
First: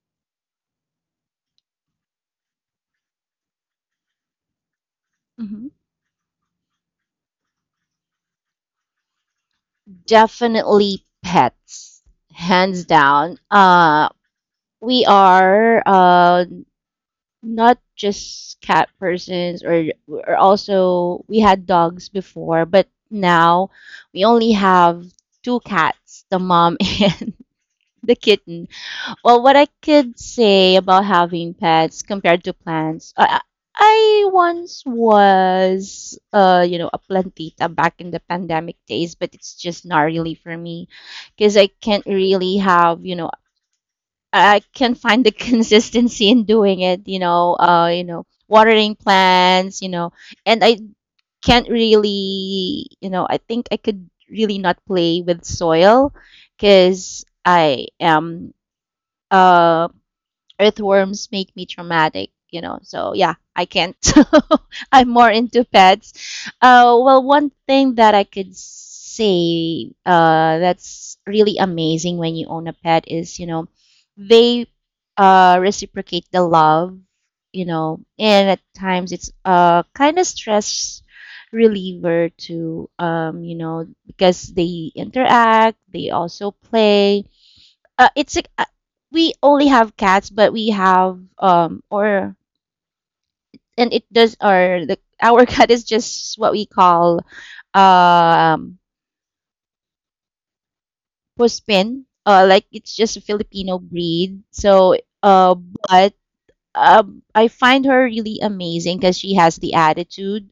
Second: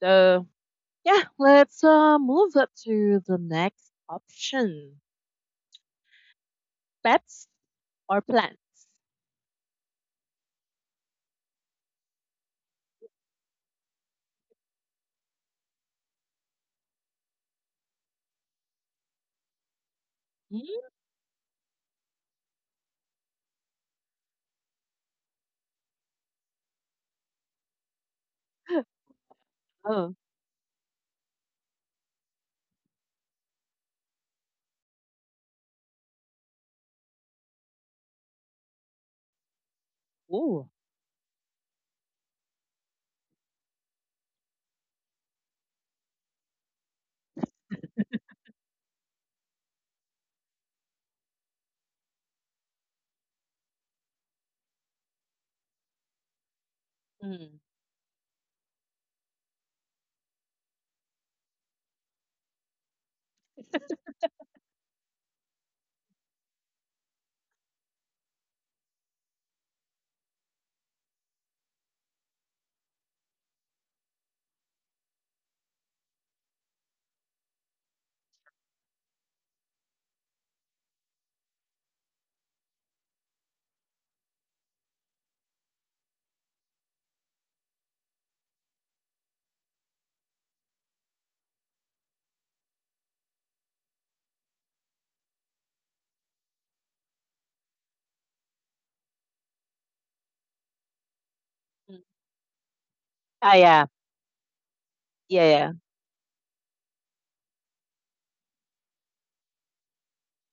[SPEAKER 1] So. Yeah, let's move up to the next option.
[SPEAKER 2] Mm-hmm.
[SPEAKER 1] Pets or plants?
[SPEAKER 2] Definitely pets, hands down. We are not just cat persons or
[SPEAKER 1] Mm.
[SPEAKER 2] also we had dogs before, but now we only have two cats, the mom and the kitten. Well, what I
[SPEAKER 1] Oh,
[SPEAKER 2] could say about having pets compared to plants, I once was you know a plantita back in the pandemic days, but it's just not really for
[SPEAKER 1] ooh.
[SPEAKER 2] me because I can't really have you know, I can find the consistency in doing it, you know, watering plants, and I can't really, you know, I think I could really not play with soil because
[SPEAKER 1] Mm.
[SPEAKER 2] I am uh earthworms make me traumatic, you know, so yeah, I can't. I'm more into pets. Well one thing that I could say that's really amazing when you own a pet is you know, they reciprocate the love, you know, and at times it's kind of stress reliever to you know, because they interact, they also play. It's like, we only have cats, but we have or and it does or the our cat is just what we call um
[SPEAKER 1] Mm.
[SPEAKER 2] puspin. Like it's just a
[SPEAKER 1] Ah,
[SPEAKER 2] Filipino
[SPEAKER 1] yeah.
[SPEAKER 2] breed. So
[SPEAKER 1] Yeah,
[SPEAKER 2] uh,
[SPEAKER 1] yeah.
[SPEAKER 2] but I find her really amazing because she has the attitude,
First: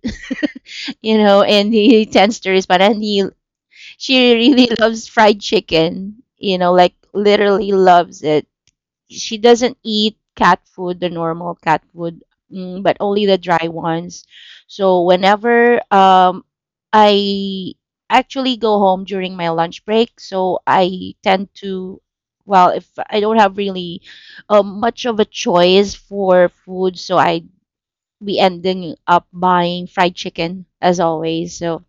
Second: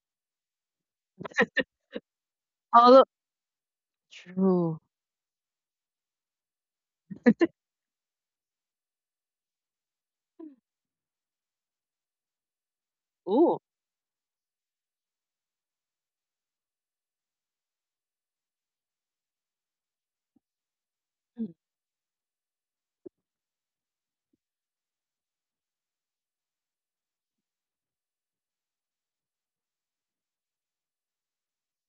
[SPEAKER 2] you know, and he tends to respond. And
[SPEAKER 1] All
[SPEAKER 2] he, she really
[SPEAKER 1] true.
[SPEAKER 2] loves fried chicken, you know, like literally loves it. She doesn't eat cat food, the normal cat food, mm, but only the
[SPEAKER 1] Ooh.
[SPEAKER 2] dry ones. So whenever I actually go home during my lunch break, so I
[SPEAKER 1] Mm.
[SPEAKER 2] tend to, well, if I don't have really much of a choice for food, so I be ending up buying fried chicken as always. So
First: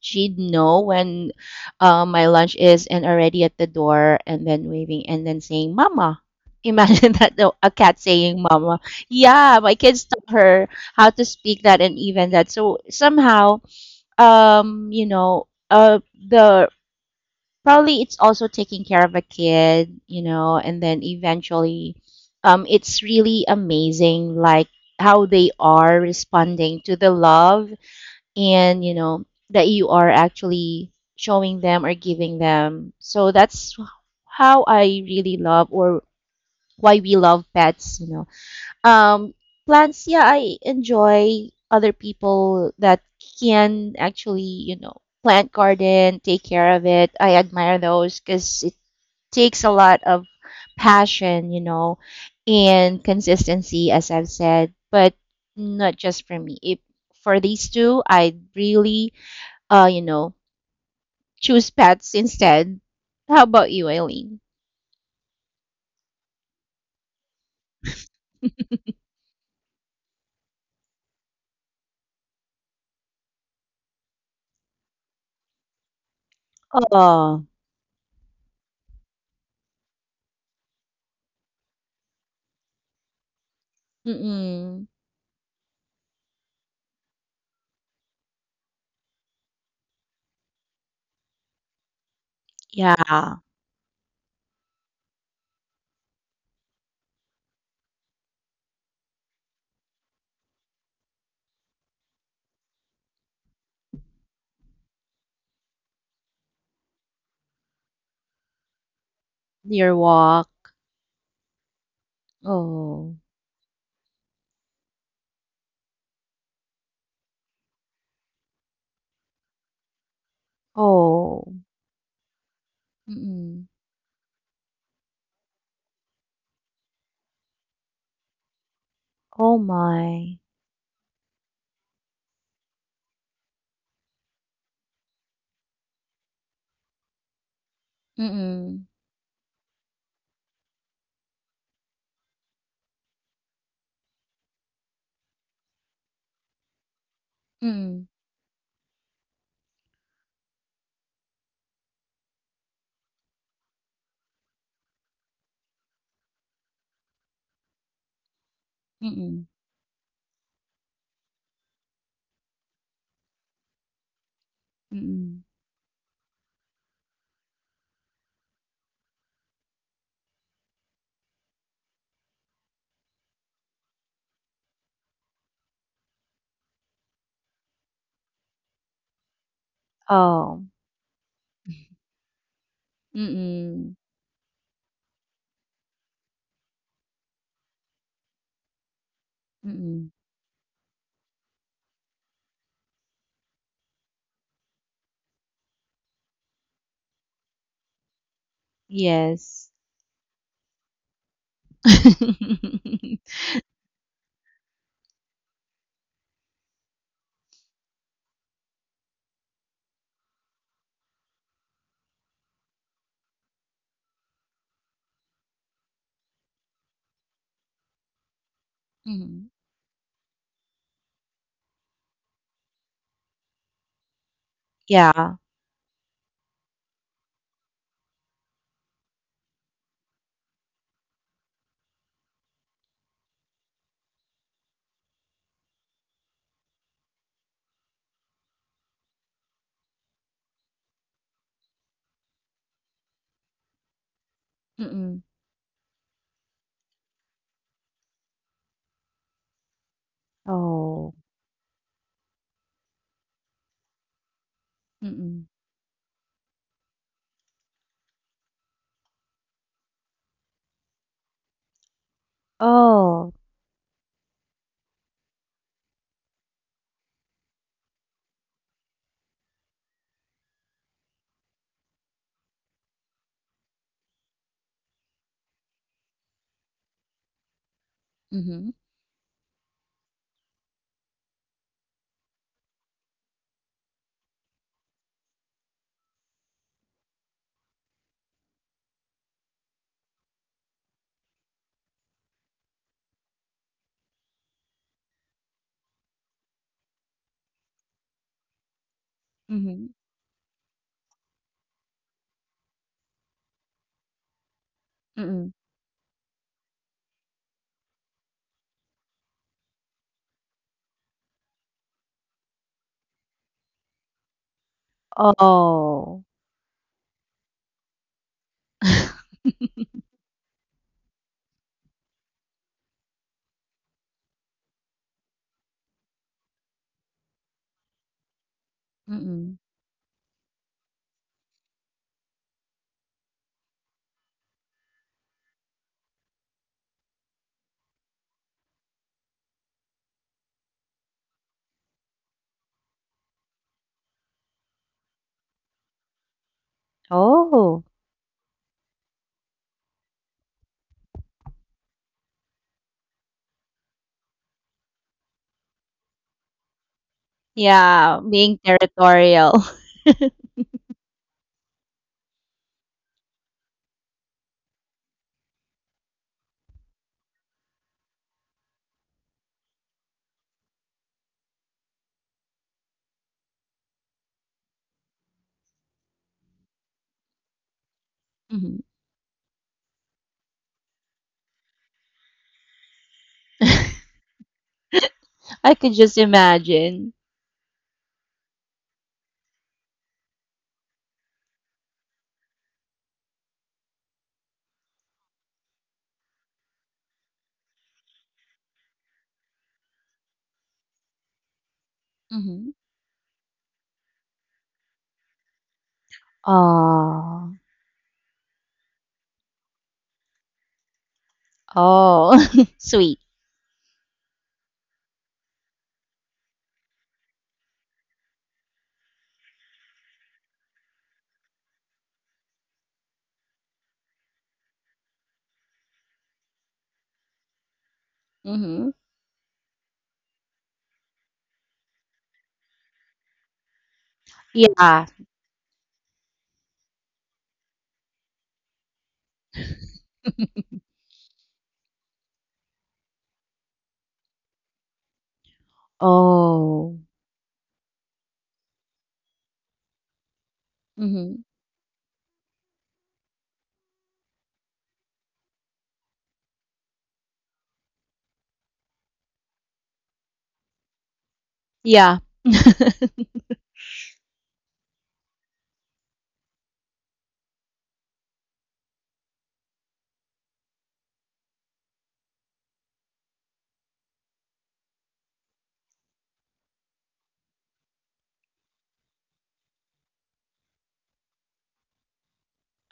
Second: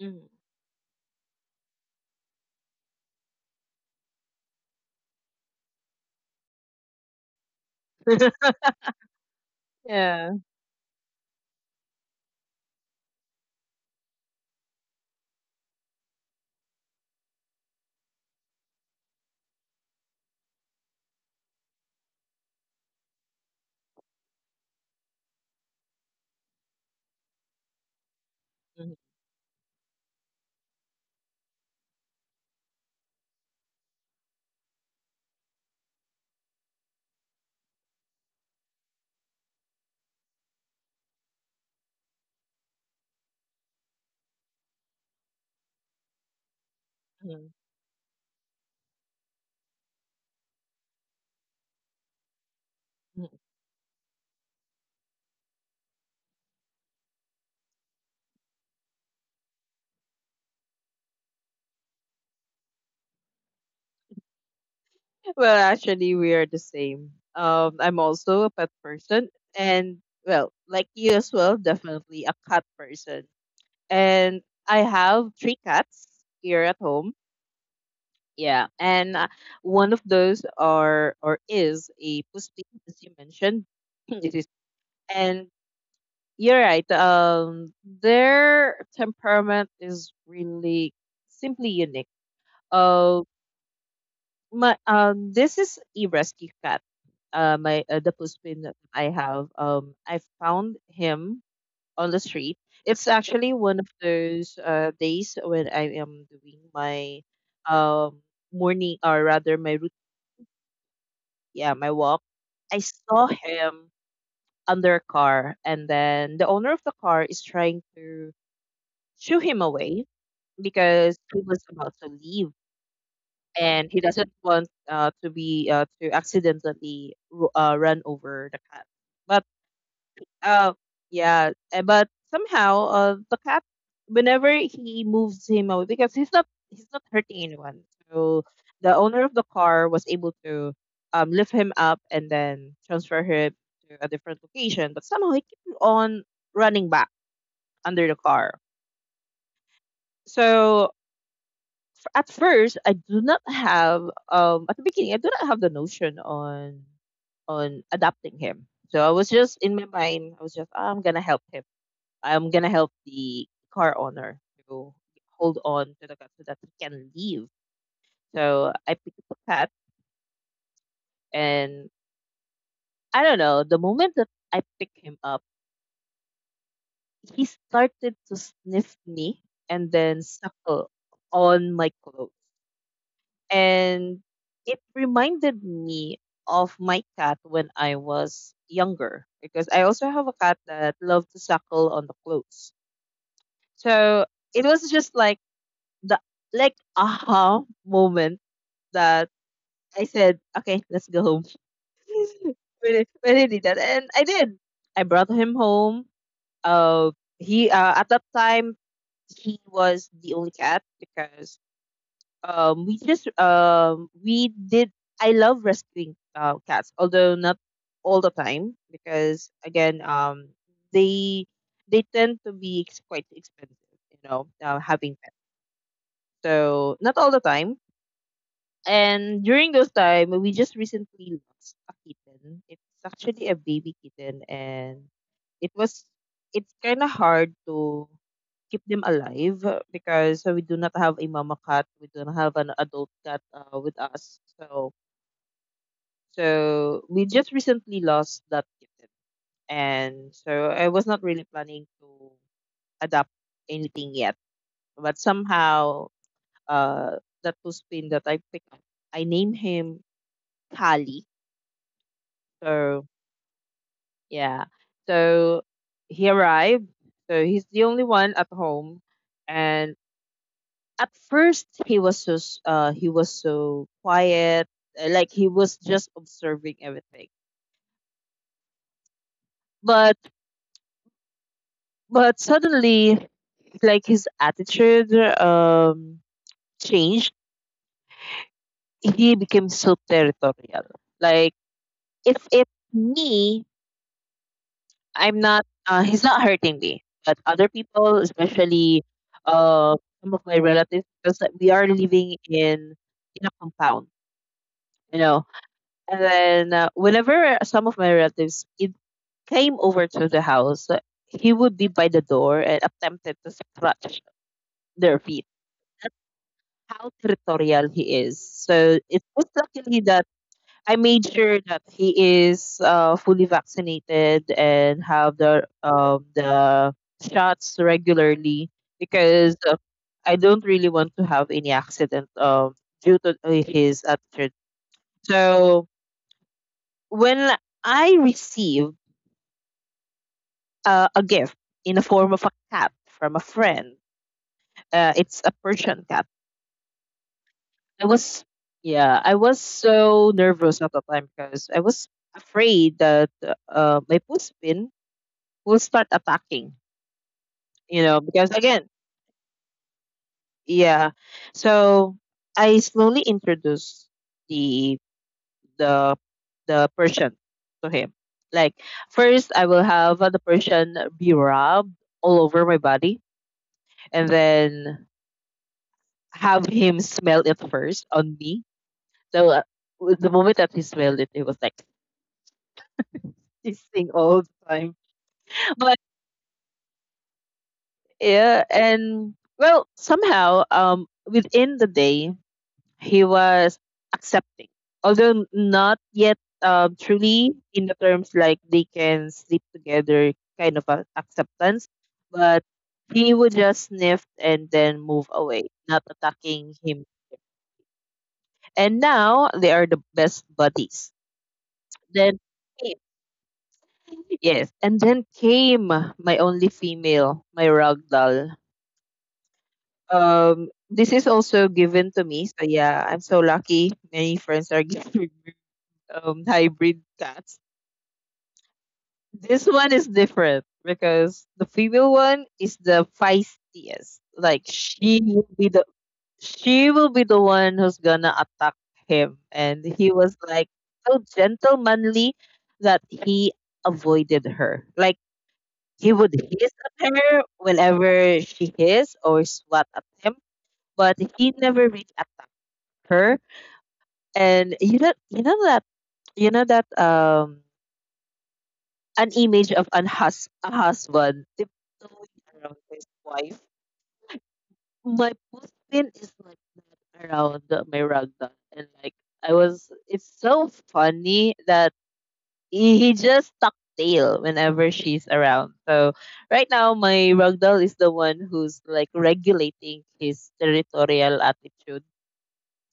[SPEAKER 1] Mm.
[SPEAKER 2] she'd know when my lunch is and already at the door, and then waving and then saying mama. Imagine that, a cat saying mama. Yeah, my kids taught
[SPEAKER 1] Yeah.
[SPEAKER 2] her how to speak that and even that. So somehow, you know the probably it's also taking care of a kid, you know, and then eventually it's really amazing, like how they are responding to the love, and you
[SPEAKER 1] Mm,
[SPEAKER 2] know that you are actually showing them or giving them. So that's how I really love, or why we love pets, um plants. Yeah, I enjoy other people that can actually, you know, plant garden, take care of it. I
[SPEAKER 1] mm,
[SPEAKER 2] admire those because it takes a lot of passion, you know, and
[SPEAKER 1] mm.
[SPEAKER 2] consistency, as I've said. But not just for me it, for these two, I really you know, choose pets instead. How about you, Eileen?
[SPEAKER 1] Well, actually, we are the same. I'm also a pet person, and well, like you as well, definitely a cat person. And I have three cats here at home.
[SPEAKER 2] Oh,
[SPEAKER 1] Yeah, and one of those are or is a posting, as you mentioned. It is,
[SPEAKER 2] mm-mm.
[SPEAKER 1] and you're right. Their temperament is really simply unique. Uh,
[SPEAKER 2] Yeah,
[SPEAKER 1] my this is a rescue cat. My the postman that I have. I found him on the street. It's actually one of those days when I am doing my um morning or rather my,
[SPEAKER 2] deer walk.
[SPEAKER 1] yeah, my walk, I
[SPEAKER 2] Oh,
[SPEAKER 1] saw him under a car, and then the owner of the car is trying to shoo him away because he
[SPEAKER 2] oh,
[SPEAKER 1] was about to leave,
[SPEAKER 2] mm-mm.
[SPEAKER 1] and he doesn't want to be to accidentally run over the cat. But
[SPEAKER 2] Oh my.
[SPEAKER 1] oh, yeah. But somehow, the cat, whenever he moves him out because he's not hurting anyone. So
[SPEAKER 2] Mm-mm.
[SPEAKER 1] the owner of the car was able to lift him up and then transfer him to a different location. But somehow he kept on running back
[SPEAKER 2] Mm-mm.
[SPEAKER 1] under the car. So at first, I do not have at the beginning, I do not have the notion on adopting him. So I was
[SPEAKER 2] Mm-mm.
[SPEAKER 1] just in my mind, I was just, "Ah, I'm gonna help him, I'm gonna help the car owner to
[SPEAKER 2] Mm-mm.
[SPEAKER 1] hold on to the cat so that he can leave." So I picked up the cat, and I don't know. The moment that I picked him up, he started to sniff me and then
[SPEAKER 2] Oh,
[SPEAKER 1] suckle on my clothes,
[SPEAKER 2] mm-mm.
[SPEAKER 1] and it reminded me of my cat when I was younger because I also
[SPEAKER 2] Mm-mm.
[SPEAKER 1] have a cat that loved to suckle on the clothes. So it was just like the, like aha moment that
[SPEAKER 2] Yes.
[SPEAKER 1] I said, okay, let's go home. When I did that, and I did. I brought him home. Uh, he at that time he was the only cat because we did. I love rescuing cats, although not all the time
[SPEAKER 2] Mm-hmm.
[SPEAKER 1] because again, they tend to be quite expensive, you know, having pets.
[SPEAKER 2] Yeah.
[SPEAKER 1] So not all the time. And during those time, we just recently lost a kitten. It's actually a baby kitten, and it was it's kind of hard to keep them alive because we do not have a mama cat. We don't have an adult cat with us. So
[SPEAKER 2] Mm-mm.
[SPEAKER 1] so we just recently lost that kitten, and so I was
[SPEAKER 2] Oh.
[SPEAKER 1] not really planning to adopt anything yet. But
[SPEAKER 2] Mm-mm.
[SPEAKER 1] somehow, that was pin that I picked up, I named him Kali. So
[SPEAKER 2] Oh.
[SPEAKER 1] yeah. So he arrived. So he's the only one at home. And at first he was so he was so quiet, like he was just observing everything.
[SPEAKER 2] Mm-hmm.
[SPEAKER 1] But suddenly like his attitude um changed. He became so territorial. Like if it's me, I'm not, he's not hurting me, but other people, especially
[SPEAKER 2] Mm-hmm.
[SPEAKER 1] uh, some of my relatives, because like, we are living in a compound, you know.
[SPEAKER 2] Mm-mm.
[SPEAKER 1] And then whenever some of my relatives it came over to the house, he would be by the door and attempted to scratch their feet. That's
[SPEAKER 2] Oh.
[SPEAKER 1] how territorial he is. So it was luckily that I made sure that he is fully vaccinated and have the shots regularly because
[SPEAKER 2] Mm-mm.
[SPEAKER 1] I don't really want to have any accident due to his attitude. So when I received a gift in the form of a cat from a friend, it's a Persian cat.
[SPEAKER 2] Oh,
[SPEAKER 1] I was yeah, I was so nervous at the time because I was afraid that my puspin will start attacking, you know,
[SPEAKER 2] yeah,
[SPEAKER 1] because
[SPEAKER 2] being
[SPEAKER 1] again,
[SPEAKER 2] territorial.
[SPEAKER 1] yeah. So I slowly introduce the the the Persian to him. Like first I will have the Persian be rubbed all over my body and then have him smell it first on me.
[SPEAKER 2] Mhm.
[SPEAKER 1] So with the moment that he smelled it, it was like this thing all the time.
[SPEAKER 2] I could
[SPEAKER 1] But
[SPEAKER 2] just imagine.
[SPEAKER 1] yeah, and well, somehow within the day he was accepting, although not yet truly in the terms like they can sleep together kind of a acceptance, but
[SPEAKER 2] Hmm.
[SPEAKER 1] he would just sniff and then move away, not attacking him.
[SPEAKER 2] Oh,
[SPEAKER 1] And now they are the best buddies. Then
[SPEAKER 2] oh,
[SPEAKER 1] came-
[SPEAKER 2] sweet.
[SPEAKER 1] yes, and then came my only female, my ragdoll. This is also given to me, so yeah, I'm so lucky. Many friends are giving me hybrid cats.
[SPEAKER 2] Hmm.
[SPEAKER 1] This one is different because the female one is the feistiest. Like
[SPEAKER 2] Yeah.
[SPEAKER 1] she will be the one who's gonna attack him. And he was like so gentlemanly that he avoided her. Like he would hiss
[SPEAKER 2] Oh.
[SPEAKER 1] at her whenever she hissed or swat at him, but
[SPEAKER 2] Hmm.
[SPEAKER 1] he never really attacked her. And you know that an image of an a husband
[SPEAKER 2] Yeah.
[SPEAKER 1] tiptoeing around his wife. My pin is like not around my ragdoll, and like I was. It's so funny that he just tuck tail whenever she's around. So right now, my ragdoll is the one who's like regulating his territorial attitude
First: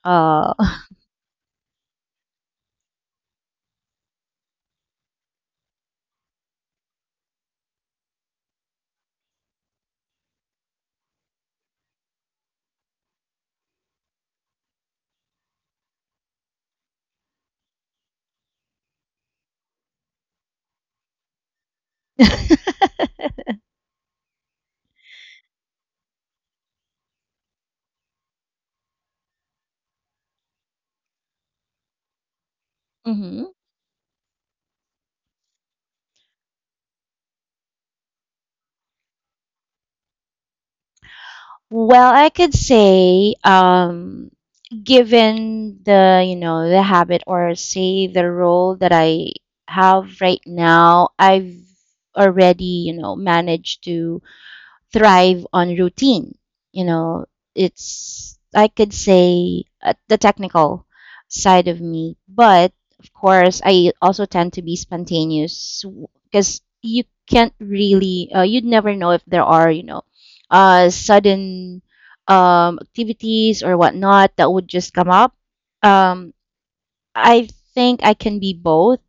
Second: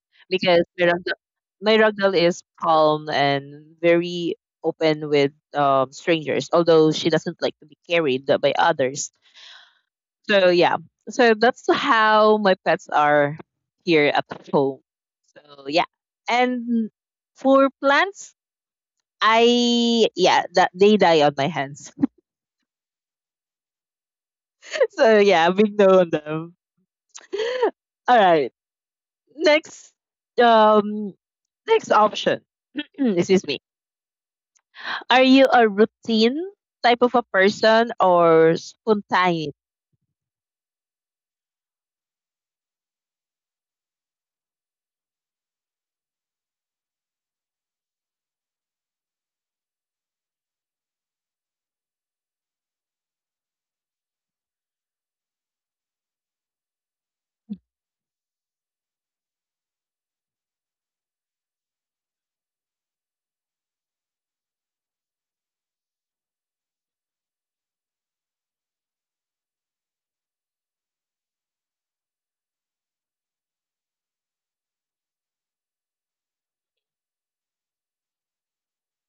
[SPEAKER 2] Uh.
[SPEAKER 1] because Miracle, Miracle is calm and very open with strangers, although she doesn't like to be carried by others. So yeah, so that's how my pets are here at home. So yeah, and for plants, I yeah that they die on my hands. So yeah, big no on them. All right, next um next option.
[SPEAKER 2] Hmm.
[SPEAKER 1] Excuse me. Are you a routine type of a person or spontaneous?
[SPEAKER 2] Well, I could say given the you know the habit, or say the role that I have right now, I've already, you know, managed to thrive on routine. You know, it's, I could say, at the technical side of me. But of course, I also tend to be spontaneous because you can't really, you'd never know if there are, you know, sudden activities or whatnot that would just come up. Um, I think I can be both,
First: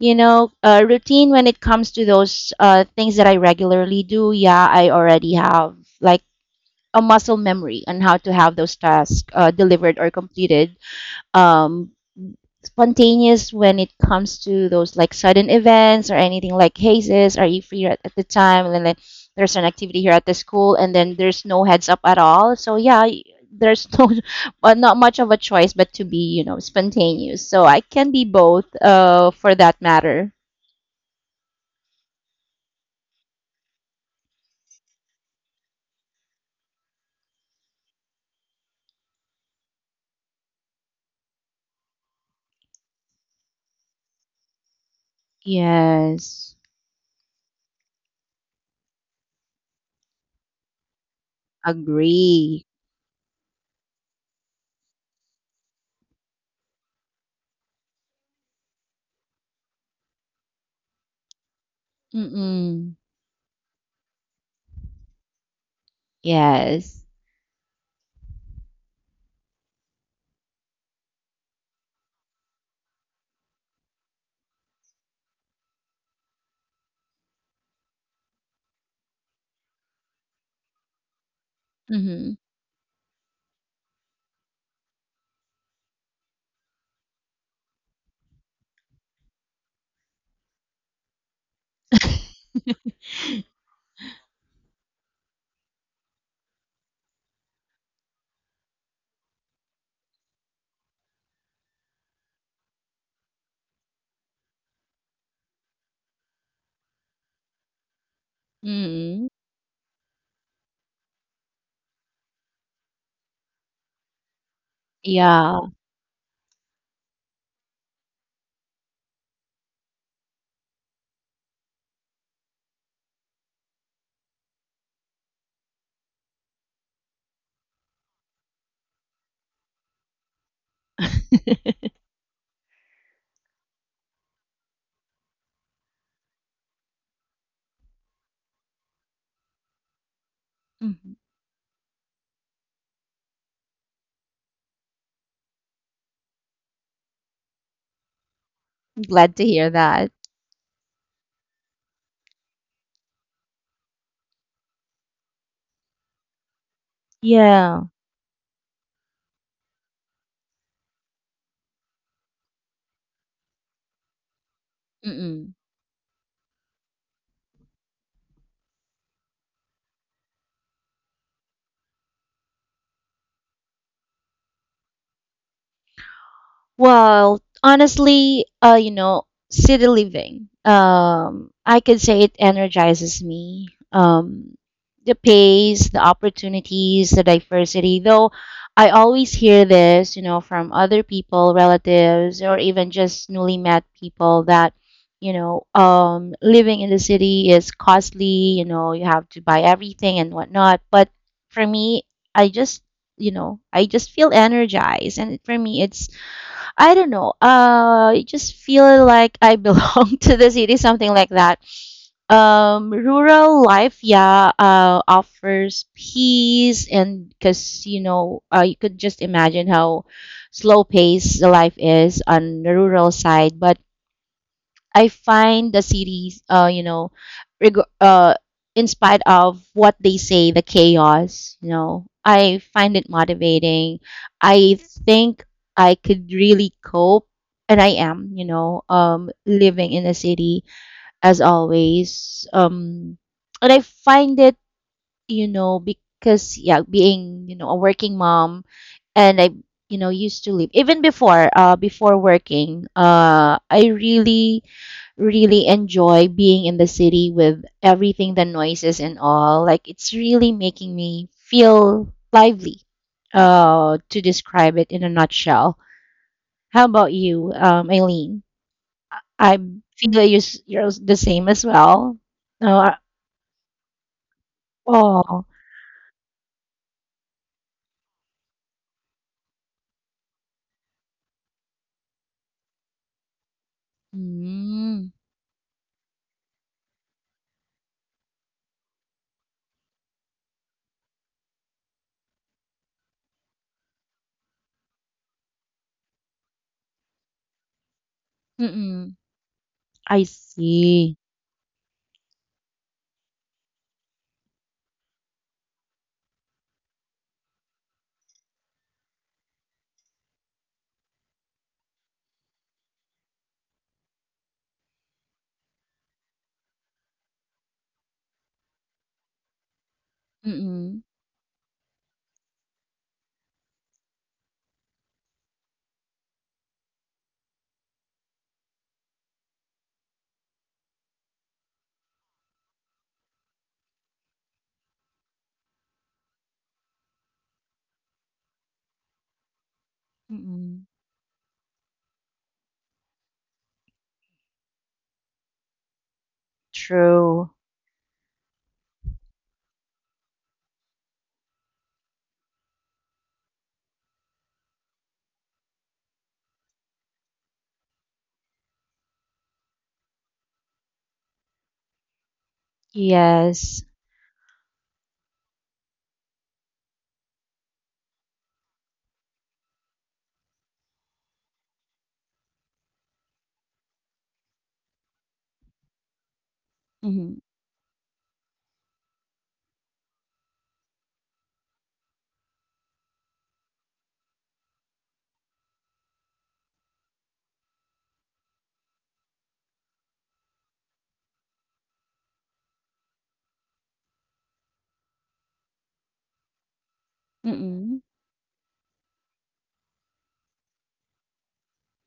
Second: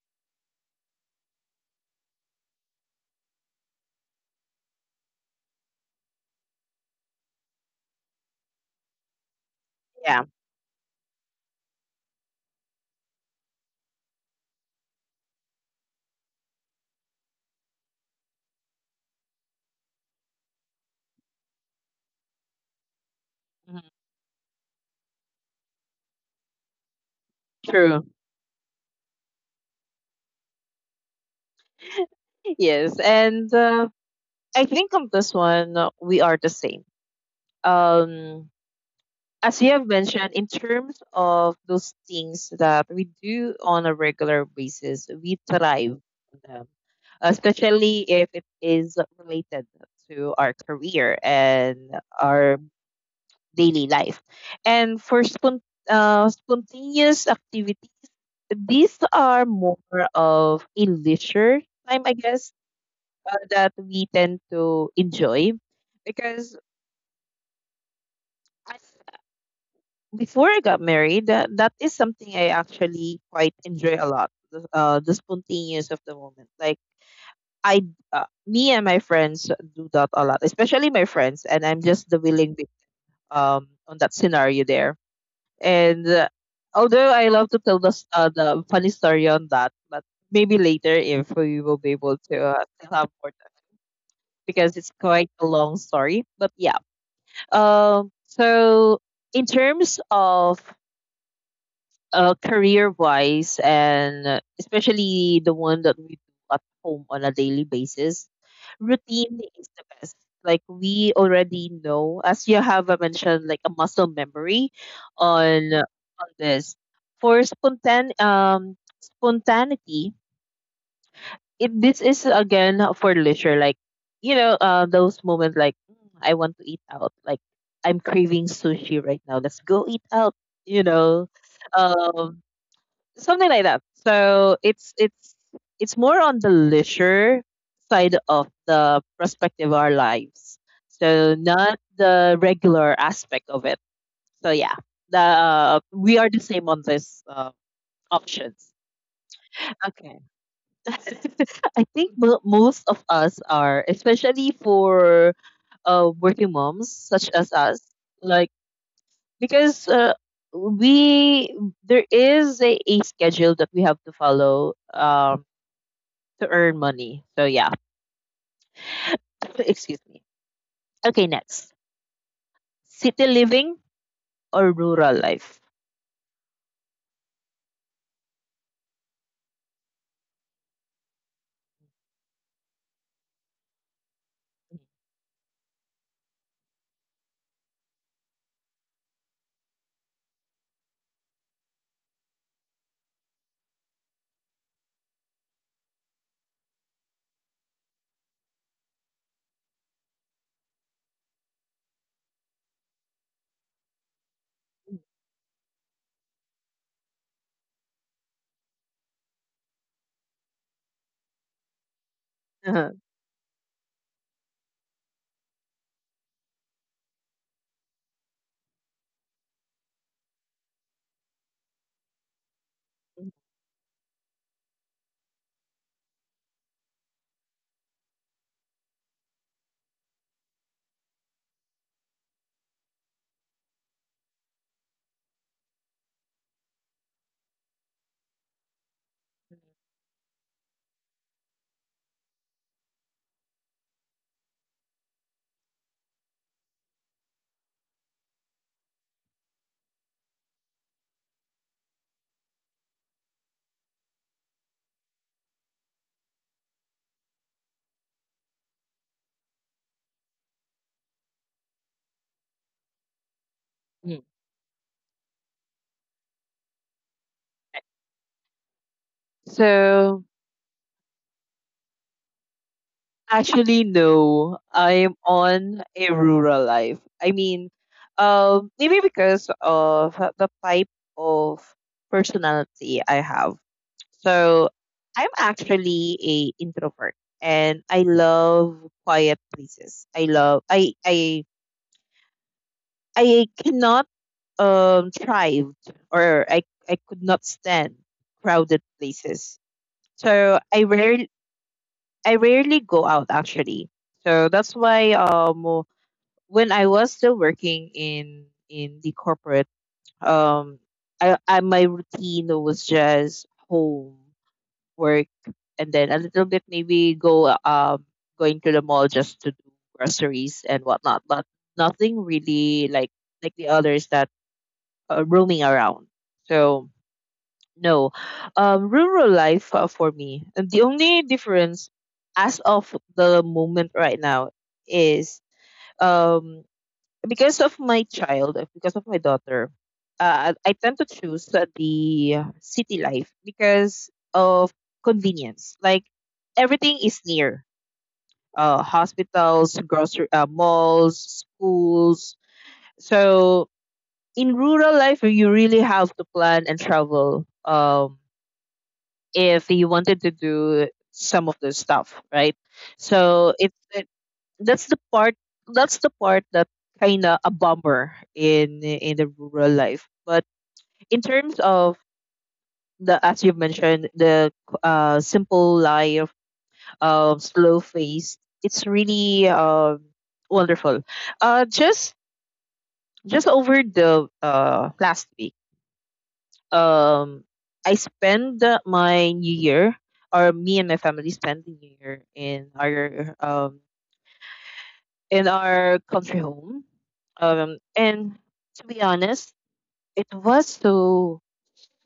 [SPEAKER 2] you know, routine when it comes to those things that I regularly do. Yeah, I already have like a muscle memory on how to have those tasks delivered or
[SPEAKER 1] Yeah,
[SPEAKER 2] completed. Um, spontaneous when it comes to those like sudden events or anything like, hey sis, are you free at the time? And then like, there's an activity here at the school, and then there's no heads up at all. So yeah,
[SPEAKER 1] mhm,
[SPEAKER 2] there's no, but not much of a choice but to be, you know, spontaneous. So I
[SPEAKER 1] true.
[SPEAKER 2] can be both, for that matter.
[SPEAKER 1] Yes, and I think on this one we are the same. Um, as you have mentioned, in terms of those things that we do on a regular basis, we thrive on
[SPEAKER 2] Yes,
[SPEAKER 1] them, especially if it is related to our career and our
[SPEAKER 2] agree.
[SPEAKER 1] daily life. And for spontaneous activities, these are more of a leisure time, I guess,
[SPEAKER 2] Mm-mm.
[SPEAKER 1] that we tend to enjoy because
[SPEAKER 2] Yes.
[SPEAKER 1] I, before I got married, that is something I actually quite enjoy a lot. The spontaneous of the moment, like I, me and my friends do that a lot, especially my friends, and I'm just the
[SPEAKER 2] Mm-hmm.
[SPEAKER 1] willing victim, on that scenario there. And although I love to tell the, the funny story on that, but maybe later if we will be able to still have more time because it's quite a long story. But yeah. Um. So in terms of career wise and especially the one that we do at home on a daily basis,
[SPEAKER 2] Mm.
[SPEAKER 1] routine is the best. Like we already know, as you have mentioned, like a muscle memory
[SPEAKER 2] Yeah.
[SPEAKER 1] on this. For spontaneity, it this is again for leisure, like you know, those moments like, "Mm, I want to eat out, like I'm craving sushi right now. Let's go eat out. You know, um, something like that." So it's more on the leisure side of the perspective of our lives.
[SPEAKER 2] Mhm.
[SPEAKER 1] So not the regular aspect of it. So yeah, the we are the same on this options.
[SPEAKER 2] Glad to hear that.
[SPEAKER 1] Okay. I think most of us are, especially for working moms such as us,
[SPEAKER 2] Yeah.
[SPEAKER 1] like because we there is a schedule that we have to follow
[SPEAKER 2] Mm-mm.
[SPEAKER 1] to earn money. So yeah, excuse me. Okay, next. City living or rural life?
[SPEAKER 2] Well, honestly, you know, city living. I could say it energizes me. The pace, the opportunities, the diversity. Though I always hear this, you know, from other people, relatives, or even just newly met people that, you know, living in the city is costly. You know, you have to buy everything and whatnot. But for me, I just, you know, I just feel energized, and for me, it's I don't know. I just feel like I belong to the city, something like that. Rural life, yeah, offers peace, and because you know, you could just imagine how slow paced the life is on the rural side. But I find the series, you know, reg- uh, in spite of what they say, the chaos, you know, I find it motivating. I think I could really cope, and I am, you know, living in a city as always. And I find it, you know, because yeah, being you know a working mom, and I you know used to live even before working. I really really enjoy being in the city with everything, the noises and all. Like it's really making me feel lively,
[SPEAKER 1] Mm.
[SPEAKER 2] to describe it in a nutshell. How about you, Aileen? I feel
[SPEAKER 1] So
[SPEAKER 2] that you're, you're the same as well. Uh,
[SPEAKER 1] actually no, I'm
[SPEAKER 2] oh,
[SPEAKER 1] on a rural life. I mean, maybe because of the type of personality I have. So
[SPEAKER 2] mm,
[SPEAKER 1] I'm actually a introvert and I love quiet places. I cannot thrive or I could not stand crowded
[SPEAKER 2] mm-mm.
[SPEAKER 1] places.
[SPEAKER 2] I
[SPEAKER 1] So
[SPEAKER 2] see.
[SPEAKER 1] I rarely go out actually. So that's why when I was still working in the corporate um I my routine was just home, work, and then a little bit maybe go going to the mall just to do groceries and
[SPEAKER 2] Mm-mm.
[SPEAKER 1] whatnot but nothing really like the others that roaming around. So no, rural life for me. And the only difference as of the moment right now is um, because of my child, because of my daughter, I
[SPEAKER 2] Mm-mm.
[SPEAKER 1] tend to choose the city life because of convenience. Like everything is
[SPEAKER 2] True.
[SPEAKER 1] near. Hospitals, grocery, malls, schools. So in rural life you really have to plan and travel if you wanted to do some of the stuff right? So it,
[SPEAKER 2] Yes.
[SPEAKER 1] it that's the part that's the part that kind of a bummer in the rural life but in terms of the, as you've mentioned, the simple life,
[SPEAKER 2] Mm-hmm.
[SPEAKER 1] slow phase, it's really wonderful. Uh, just over the last week, um I spend my New Year, or me and my family spend the New Year in our country home.
[SPEAKER 2] Mm-mm.
[SPEAKER 1] And to be honest, it was so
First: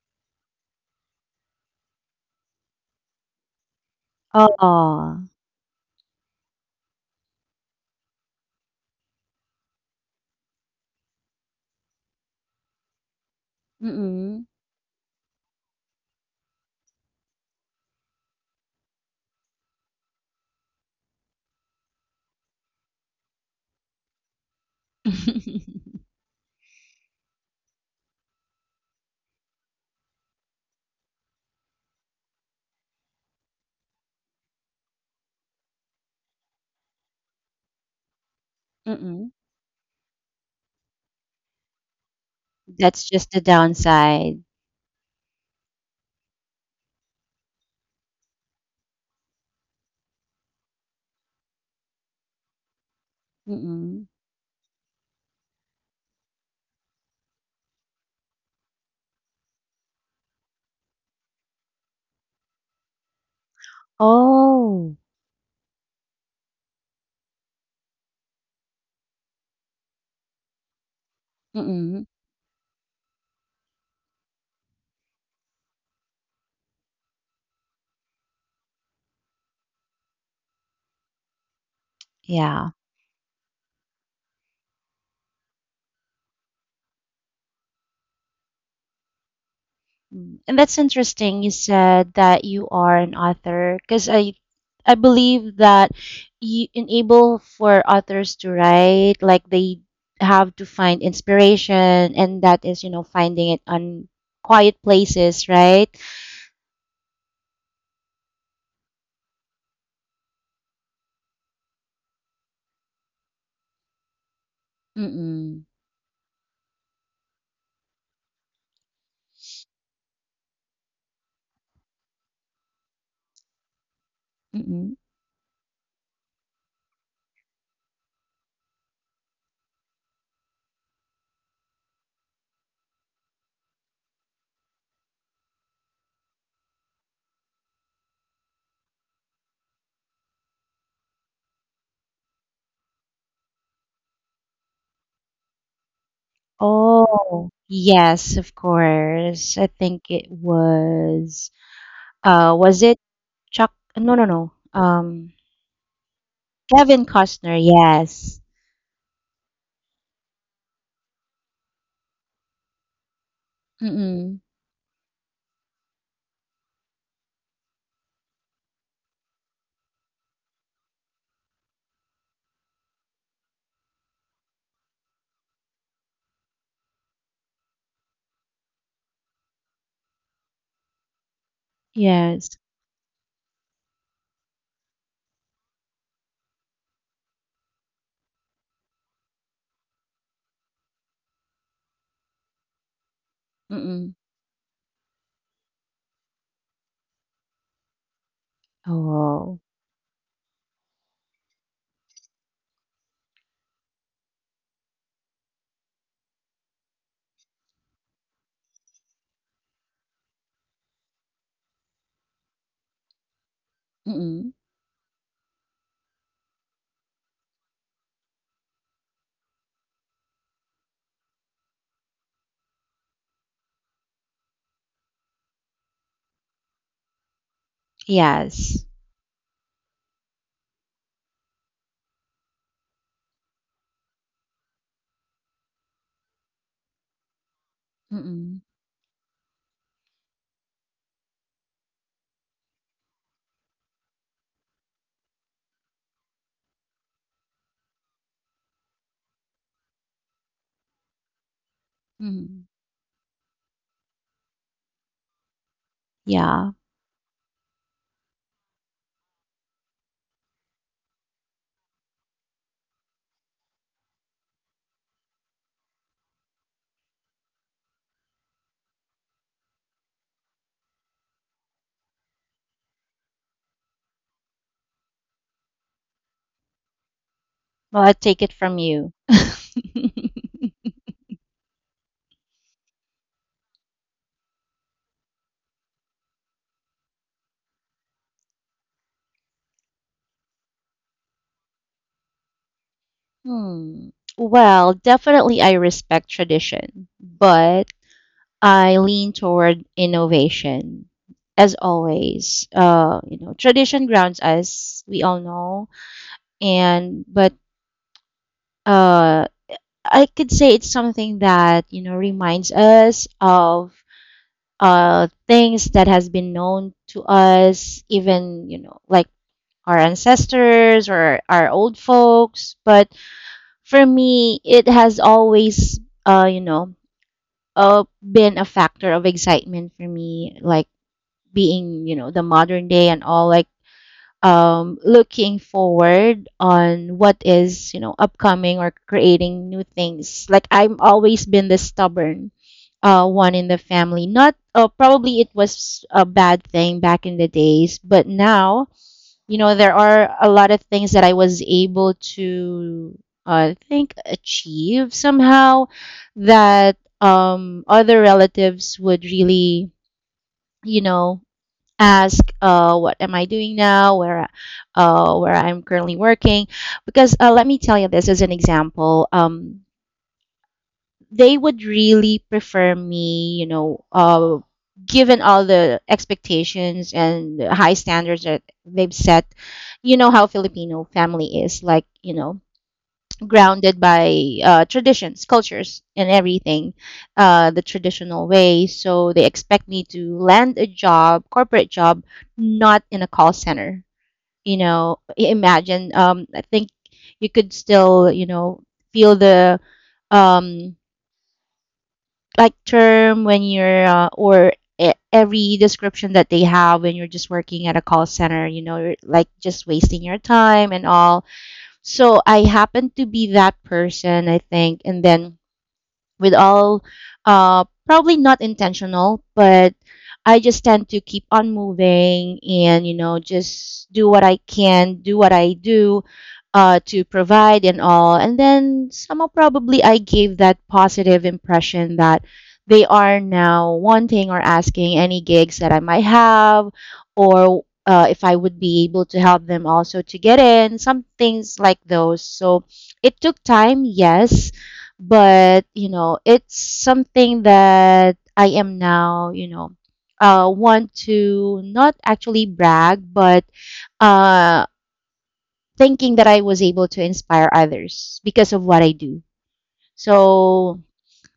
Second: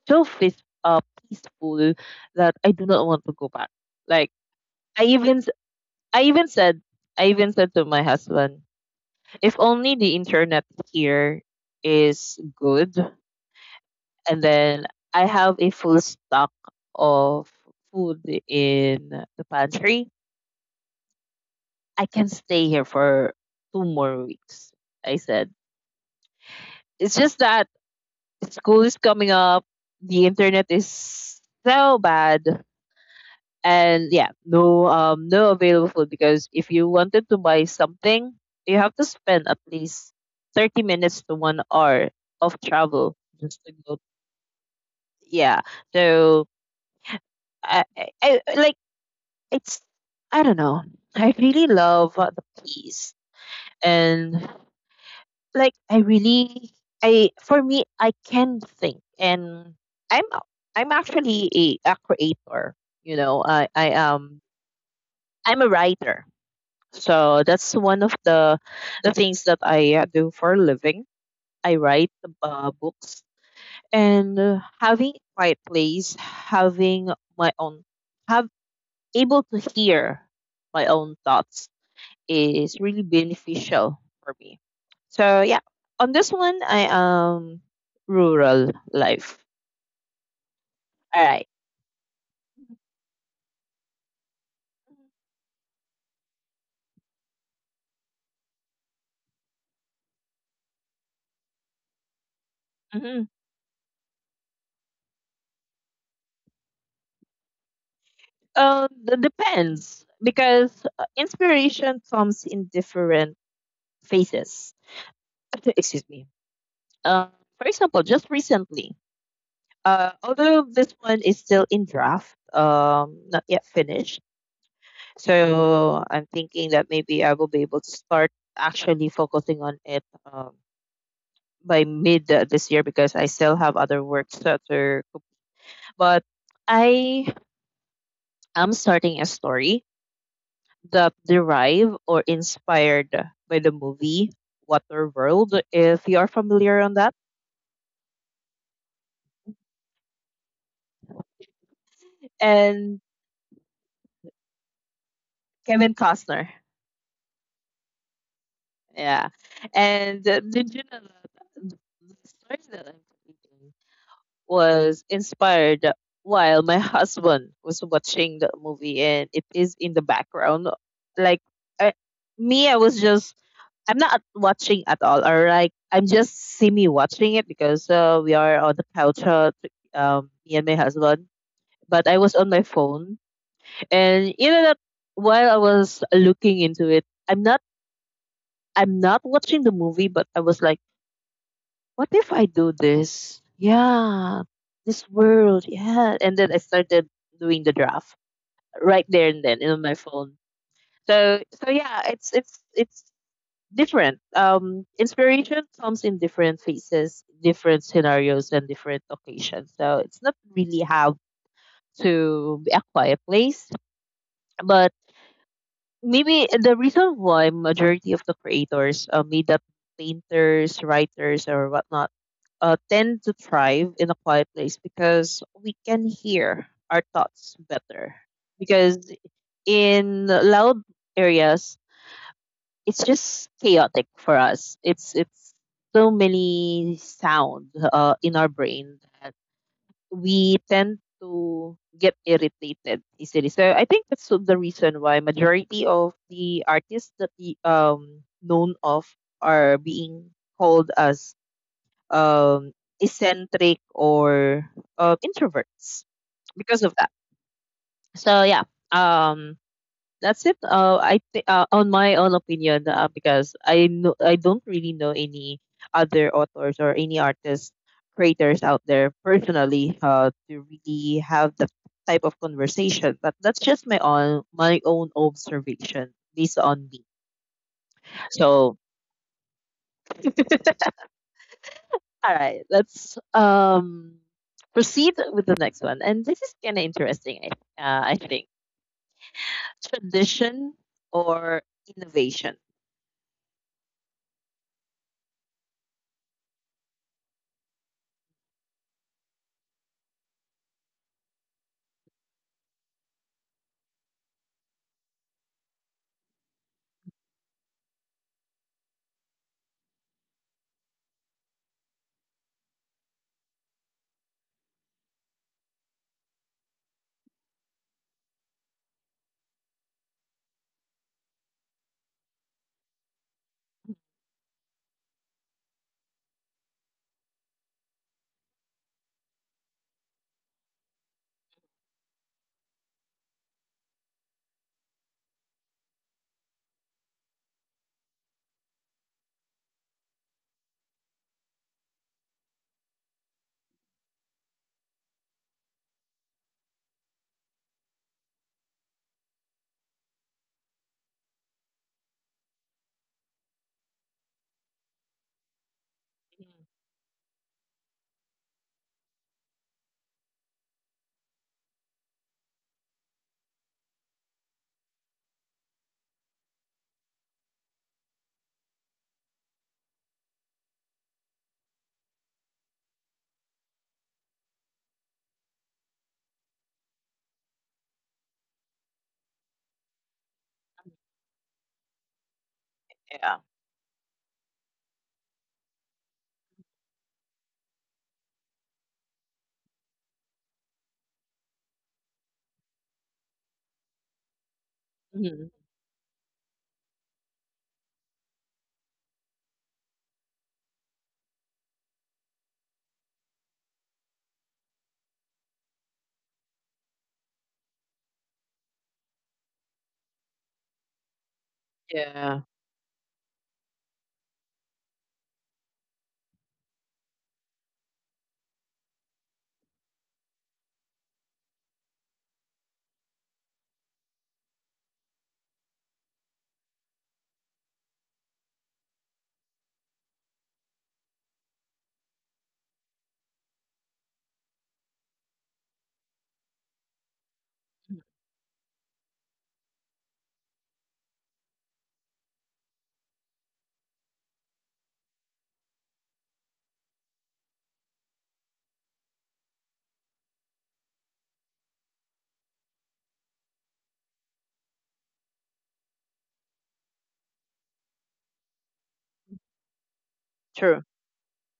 [SPEAKER 1] so uh, peaceful that I do not want to go back. Like I
[SPEAKER 2] Oh.
[SPEAKER 1] even s- I even said I even said to my husband, if only the internet here is good, and
[SPEAKER 2] Mm-mm.
[SPEAKER 1] then I have a full stock of food in the pantry, I can stay here for 2 more weeks, I said. It's just that school is coming up, the internet is so bad. And yeah, no no available food because if you wanted to buy something, you have to
[SPEAKER 2] Mm-mm.
[SPEAKER 1] spend at least 30 minutes to 1 hour of
[SPEAKER 2] That's
[SPEAKER 1] travel
[SPEAKER 2] just the
[SPEAKER 1] just to go.
[SPEAKER 2] downside.
[SPEAKER 1] Yeah. So like it's I don't know. I really love the peace
[SPEAKER 2] Mm-mm.
[SPEAKER 1] and like I really I for me I can think and I'm i I'm actually a creator. You know,
[SPEAKER 2] Oh.
[SPEAKER 1] I'm a writer. So that's one of the things that I do for a living. I
[SPEAKER 2] Mm-mm.
[SPEAKER 1] write books and having a quiet place, having my own, have able to hear my own thoughts
[SPEAKER 2] Yeah.
[SPEAKER 1] is really beneficial for me. So yeah, on this one, I am rural life.
[SPEAKER 2] Mm. And that's
[SPEAKER 1] All
[SPEAKER 2] interesting.
[SPEAKER 1] right.
[SPEAKER 2] You said that you are an author because I believe that you enable for authors to write like they have to find inspiration, and that is, you know,
[SPEAKER 1] Mm-hmm.
[SPEAKER 2] finding it on quiet places, right?
[SPEAKER 1] Depends because inspiration comes in different phases.
[SPEAKER 2] Mm-mm.
[SPEAKER 1] Excuse me. Uh, for example, just recently, although this one is still in draft, not yet finished.
[SPEAKER 2] Mm-mm.
[SPEAKER 1] So I'm thinking that maybe I will be able to start actually focusing on it. Um, by mid this year because I still have other works that are. But I am starting a story that derived or inspired by the movie Waterworld, if you are familiar on that,
[SPEAKER 2] Oh, yes, of course. I think it was it
[SPEAKER 1] and
[SPEAKER 2] Chuck, no, no, no.
[SPEAKER 1] Kevin Costner.
[SPEAKER 2] Kevin Costner, yes.
[SPEAKER 1] Yeah, and did you know that the story that I'm creating
[SPEAKER 2] Mm-mm.
[SPEAKER 1] was inspired while my husband was watching the movie and it is in the background. Like I, me, I was just I'm not watching at all, or like I'm just semi watching it because we are on the couch, me and my husband. But I was on
[SPEAKER 2] Yes.
[SPEAKER 1] my phone, and you know that while I was looking into it, I'm not watching the movie, but I was like, what if I do this?
[SPEAKER 2] Mm-mm.
[SPEAKER 1] Yeah, this world. Yeah. And then I started doing the draft right there and
[SPEAKER 2] Oh.
[SPEAKER 1] then in my phone. So so yeah, it's different. Um, inspiration comes in different phases, different scenarios and different occasions. So it's not really how to be a quiet place,
[SPEAKER 2] Mm-mm.
[SPEAKER 1] maybe the reason why majority of the creators, made up painters, writers or whatnot, tend to thrive in a quiet place because we can hear our thoughts better
[SPEAKER 2] Yes.
[SPEAKER 1] because in loud areas it's just chaotic for us. It's so many sound in our
[SPEAKER 2] Mm-mm.
[SPEAKER 1] brain that we tend to get irritated easily. So I think that's the reason why majority of the artists that we known of are being called as
[SPEAKER 2] Mm-mm.
[SPEAKER 1] um eccentric or introverts
[SPEAKER 2] Yeah.
[SPEAKER 1] because of that. So yeah, um that's it. On my own opinion, because I know I don't really know any other authors or any artists creators out there personally to really have the type of conversation. But that's just my own observation based on me.
[SPEAKER 2] Well, I take it
[SPEAKER 1] So,
[SPEAKER 2] from you.
[SPEAKER 1] all right, let's proceed with the next one. And this is kind of interesting. I think tradition or innovation.
[SPEAKER 2] Hmm. Well, definitely I respect tradition, but I lean toward innovation. As always, you know, tradition grounds us. We all know, and but uh, I could say it's something that you know reminds us of things that has been known to us, even you know, like our ancestors or our old folks. But for me, it has always, you know, been a factor of excitement for me, like being you know the modern day and all, like looking forward on what is you know upcoming, or creating new things. Like I've always been the stubborn one in the family. Not probably it was a bad thing back in the days, but now you know there are a lot of things that I was able to I think achieve somehow that other relatives would really you know ask, what am I doing now, where I'm currently working. Because let me tell you this as an example, they would really prefer me you know, given all the expectations and the high standards that they've set. You know how Filipino family is like, you know,
[SPEAKER 1] Yeah.
[SPEAKER 2] grounded by traditions, cultures, and everything, the traditional way. So they expect me to land a job, corporate job, not in a call center. You know,
[SPEAKER 1] Mm-hmm.
[SPEAKER 2] imagine. I think you could still, you know, feel the um, like term when you're or e- every description that they have when you're just working at a call center. You know, you're like just wasting your time and all.
[SPEAKER 1] Yeah,
[SPEAKER 2] So I happened to be that person, I think. And then with all probably not intentional, but I just tend to keep on moving, and you know just do what I can do, what I do to provide and all, and then somehow probably I gave that positive impression that they are now wanting or asking any gigs that I might have, or if I would be able to help them also to get in some things like those. So it took time, yes, but you know it's something that I am now you know, want to not actually brag, but uh thinking that I was able to inspire others because of what I do.
[SPEAKER 1] true.
[SPEAKER 2] So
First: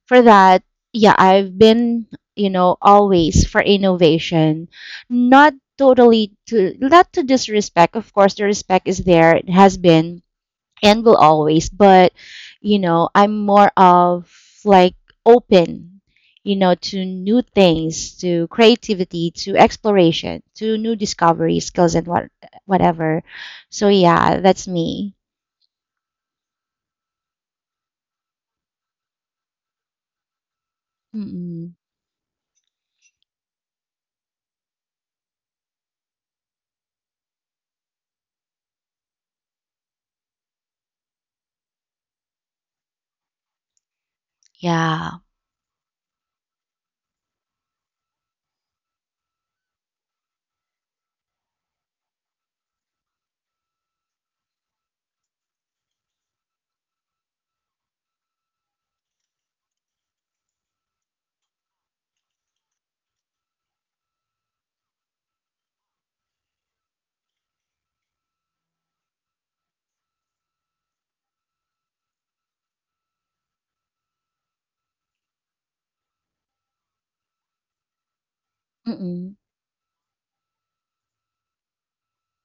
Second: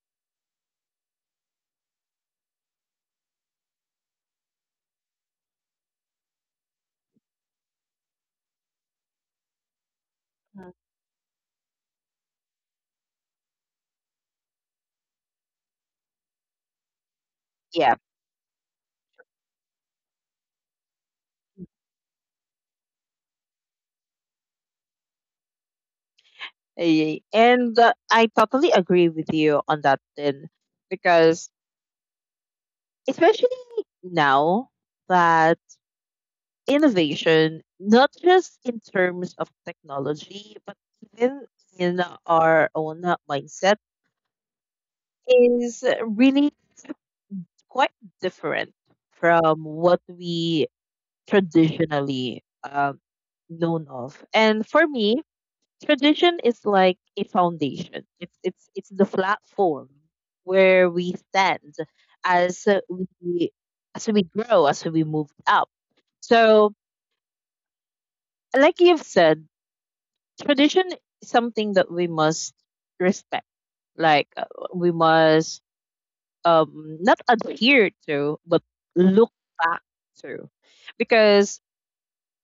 [SPEAKER 2] for that, yeah, I've been you know always for innovation, not totally to not to disrespect, of course, the respect is there, it has been
[SPEAKER 1] Mhm.
[SPEAKER 2] and will always. But you know I'm more of like open you know to new
[SPEAKER 1] Yeah,
[SPEAKER 2] things, to creativity, to exploration, to new discovery skills and whatever. So yeah, that's me.
[SPEAKER 1] eh, and I totally agree with you on that then, because
[SPEAKER 2] Mm-mm.
[SPEAKER 1] especially now that innovation, not just in terms of technology, but even in our own mindset,
[SPEAKER 2] Yeah.
[SPEAKER 1] is really quite different from what we traditionally known of. And for me, tradition is like a foundation. It's the platform where we stand as we as we grow, as we move up. So, like you've said, tradition is something that we must respect. Like uh, we must not adhere to, but look
[SPEAKER 2] Mm-mm.
[SPEAKER 1] back to, because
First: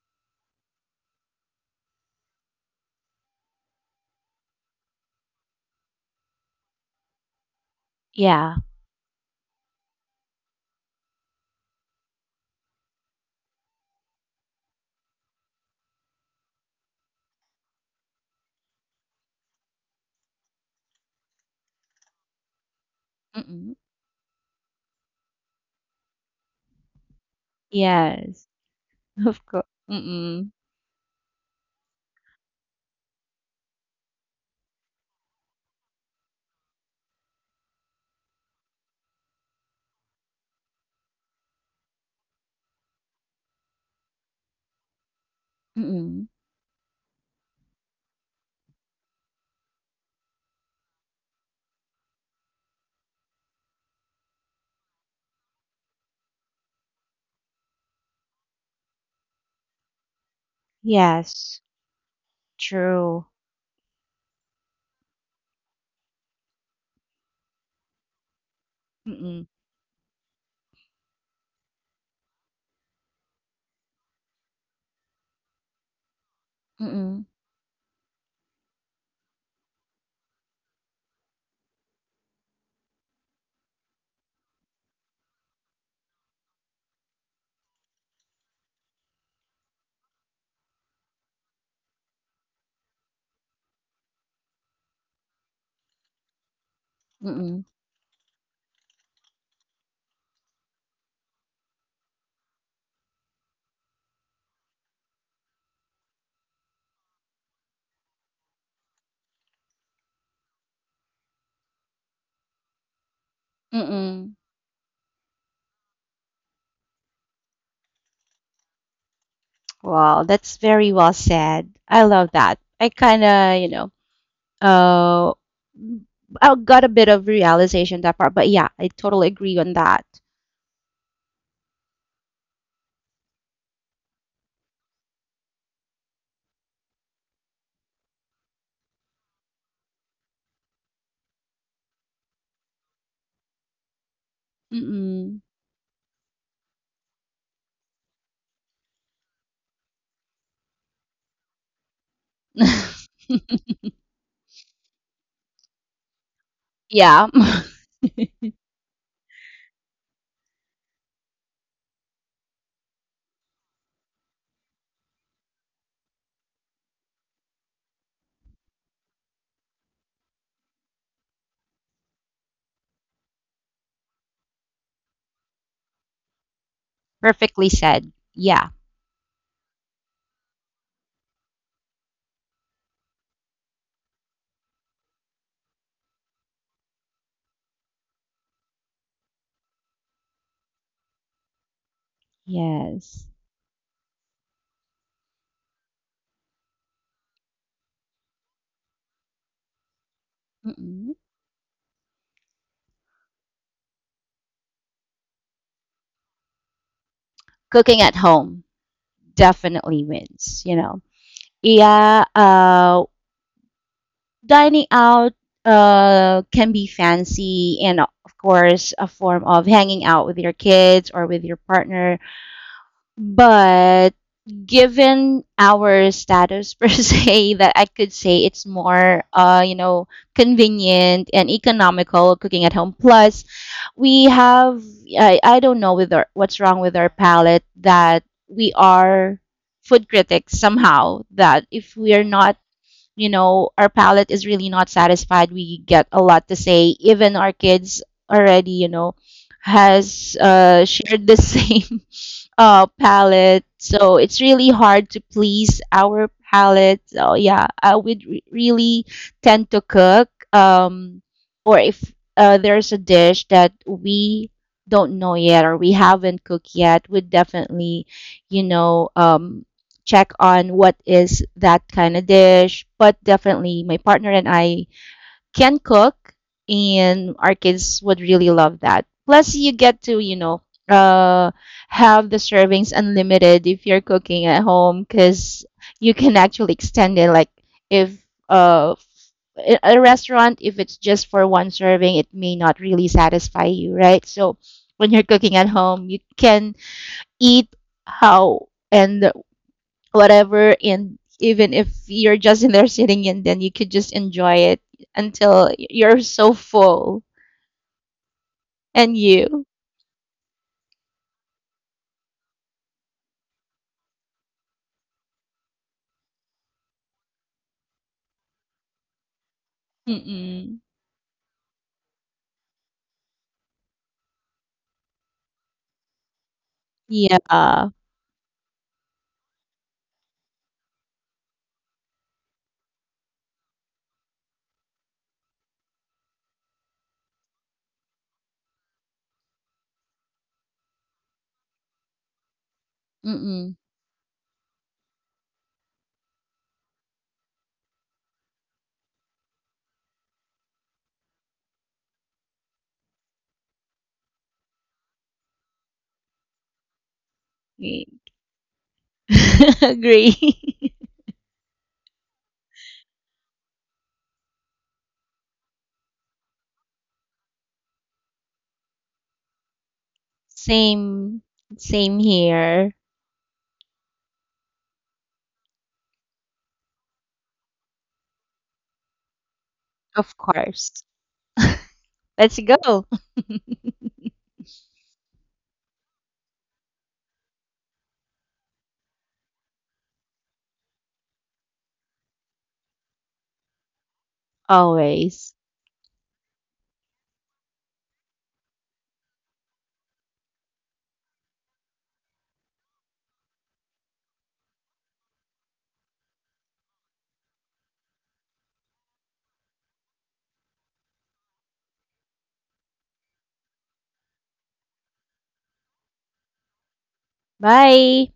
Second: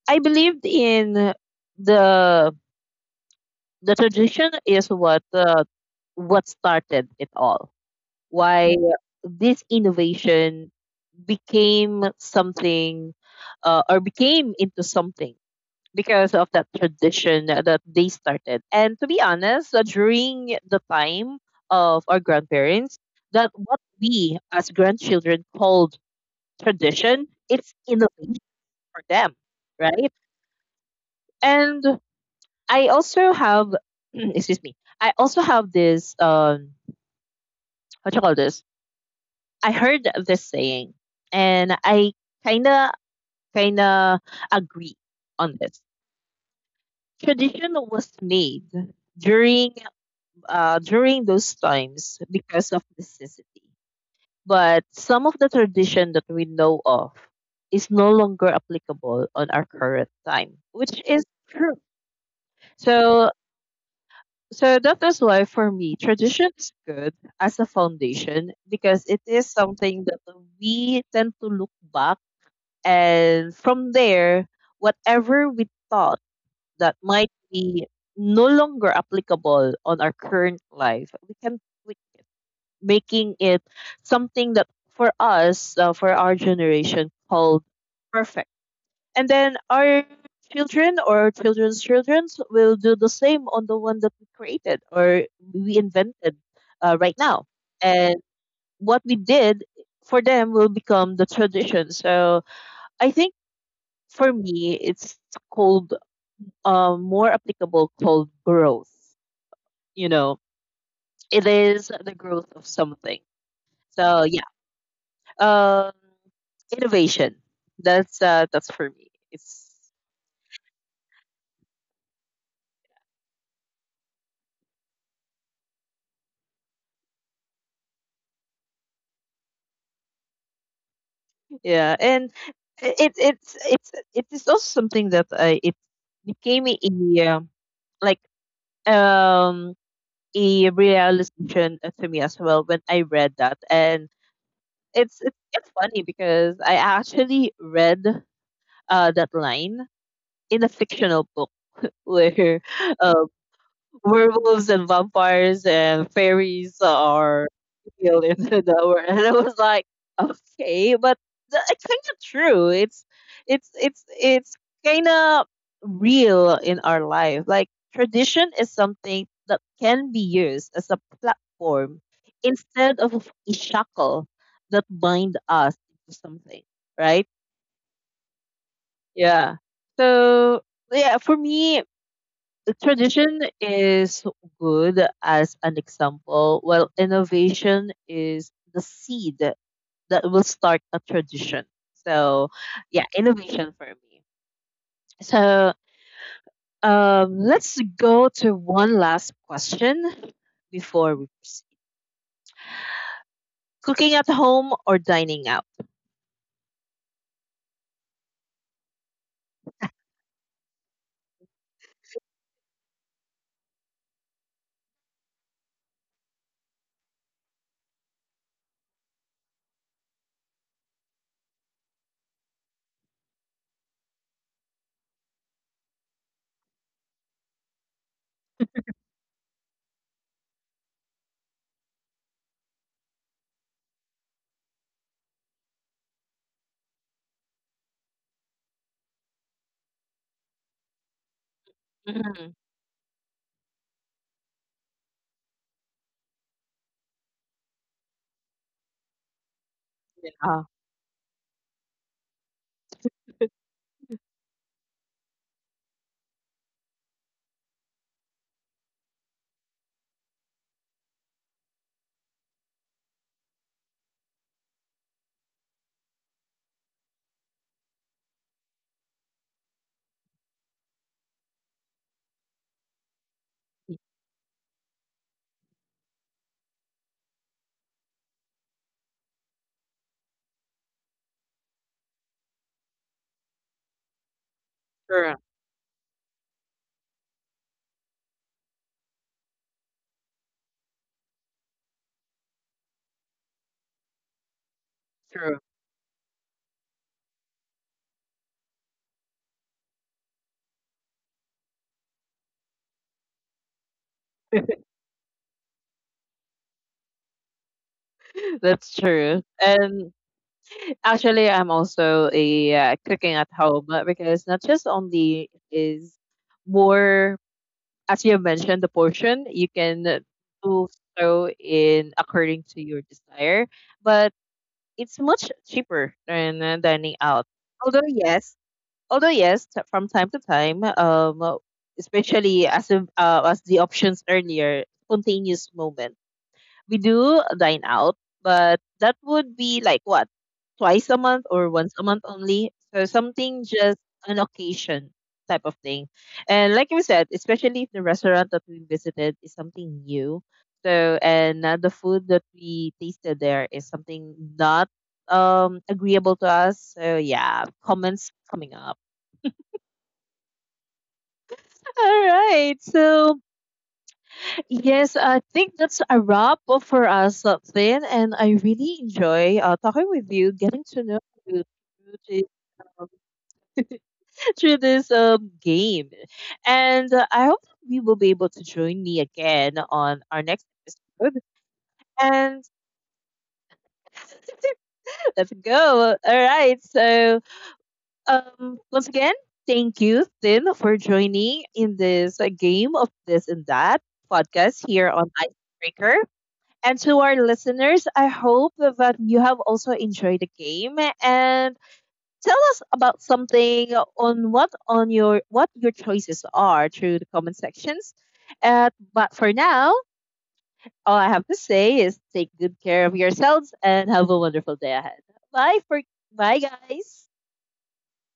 [SPEAKER 1] I believed in the the tradition is what started it all.
[SPEAKER 2] Yeah.
[SPEAKER 1] Why this innovation became something or became into something because of that tradition that they started. And to be honest, during the time of our grandparents, that
[SPEAKER 2] Mm-mm.
[SPEAKER 1] what we as grandchildren called tradition, it's innovation
[SPEAKER 2] Yes.
[SPEAKER 1] for them,
[SPEAKER 2] Of course.
[SPEAKER 1] right?
[SPEAKER 2] Mm-mm.
[SPEAKER 1] And I also have excuse me. I also have this what you call this? I heard this saying and I kinda kinda agree on this.
[SPEAKER 2] Mm-mm.
[SPEAKER 1] Tradition was made during during those times because of necessity. But some of the tradition that we know of is no longer applicable on our current time, which is
[SPEAKER 2] Yes,
[SPEAKER 1] true.
[SPEAKER 2] true.
[SPEAKER 1] So So that is why for me, tradition is good as a foundation because it is
[SPEAKER 2] Mm-mm.
[SPEAKER 1] something that we tend to look back and from there, whatever we thought that
[SPEAKER 2] Mm-mm.
[SPEAKER 1] might be no longer applicable on our current life, we making it something that for us, for our generation, called perfect and then our children or children's children will do the same on the one that we created or we invented right now.
[SPEAKER 2] Mm-mm.
[SPEAKER 1] And what we did for them will become the tradition. So I think for me, it's called more applicable called growth. You know, it is the growth of something. So
[SPEAKER 2] Mm-mm.
[SPEAKER 1] yeah, um, innovation. That's for me. It's
[SPEAKER 2] Wow, that's very well said. I love that. I kind of, you know, uh, I got a bit of realization that part, but yeah, I totally agree on that.
[SPEAKER 1] yeah, and it's it is also something that I it became a like um a realization to me as well when I read that, and it's it's,
[SPEAKER 2] Mm-mm.
[SPEAKER 1] it's funny because I actually read that line in a fictional book where um werewolves and vampires and fairies
[SPEAKER 2] Yeah,
[SPEAKER 1] are real in the world. And I was like, okay, but it's kind of true. It's kind of real in our life. Like tradition is something that can be used as a platform instead of a shackle that bind us to something, right?
[SPEAKER 2] perfectly said. Yeah,
[SPEAKER 1] Yeah. So yeah, for me, the tradition is good as an example, while innovation is the seed that will start a tradition. So, yeah,
[SPEAKER 2] yes.
[SPEAKER 1] innovation for me. So, let's go to one last question before
[SPEAKER 2] Mm-mm.
[SPEAKER 1] we proceed. Cooking at home or dining out?
[SPEAKER 2] Cooking at home definitely wins, you know. Yeah, dining out can be fancy and of course a form of hanging out with your kids or with your partner, but given our status per se, that I could say it's more you know convenient and economical cooking at home. Plus, we have I don't know with our, what's wrong with our palate, that we are food critics somehow, that if we are
[SPEAKER 1] Mhm.
[SPEAKER 2] not you know, our palate is really not satisfied. We get a lot to say. Even our kids already, you know, has
[SPEAKER 1] Yeah,
[SPEAKER 2] shared the same palate. So it's really hard to please our palate. So yeah, I would really tend to cook. Or if there's a dish that we don't know yet, or we haven't cooked yet, would definitely, you know, check on what is that kind of dish. But definitely, my partner and I can cook, and our kids would really love that. Plus, you get to, you know, uh, have the servings unlimited if you're cooking at home,
[SPEAKER 1] true,
[SPEAKER 2] because you can actually extend it. Like, if uh, a restaurant, if it's just for one serving, it may not really satisfy you, right? So, when you're cooking
[SPEAKER 1] true.
[SPEAKER 2] at home, you can eat how and whatever, and even if you're just in there sitting, and then you could just enjoy it until you're so full.
[SPEAKER 1] That's
[SPEAKER 2] And
[SPEAKER 1] true.
[SPEAKER 2] you
[SPEAKER 1] And actually, I'm also a cooking at home because not just only is more, as you mentioned, the portion you can
[SPEAKER 2] mm-mm.
[SPEAKER 1] do so in according to your desire, but it's much cheaper than dining
[SPEAKER 2] Yeah.
[SPEAKER 1] out. Although yes, although yes, from time to time, especially as the options earlier, spontaneous moment. We do dine out, but that would be like what? Twice a month or once a month only. So something
[SPEAKER 2] Mm-mm.
[SPEAKER 1] just an occasion type of thing. And like you said, especially if the restaurant that we visited is something new. So and the food that we tasted there is something not agreeable to us. So yeah,
[SPEAKER 2] Y-
[SPEAKER 1] comments coming up.
[SPEAKER 2] agree.
[SPEAKER 1] All right. So yes, I think that's a wrap up for us, Flynn. And I really enjoy talking with you, getting to know
[SPEAKER 2] Same.
[SPEAKER 1] you through
[SPEAKER 2] Same
[SPEAKER 1] this,
[SPEAKER 2] here.
[SPEAKER 1] um, through this game. And I hope we will be able to join me again on
[SPEAKER 2] Of
[SPEAKER 1] our next
[SPEAKER 2] course.
[SPEAKER 1] episode.
[SPEAKER 2] Let's
[SPEAKER 1] And
[SPEAKER 2] go.
[SPEAKER 1] let's go. All right. So, once again, thank you, Flynn, for joining in this game of this and that podcast here on
[SPEAKER 2] Always.
[SPEAKER 1] Icebreaker. And to our listeners, I hope that you have also enjoyed the game and tell us about something on what on your what your choices are through the comment sections. But for now, all I have to say is take good care of yourselves and have a wonderful day ahead. Bye for Bye guys.
[SPEAKER 2] Bye.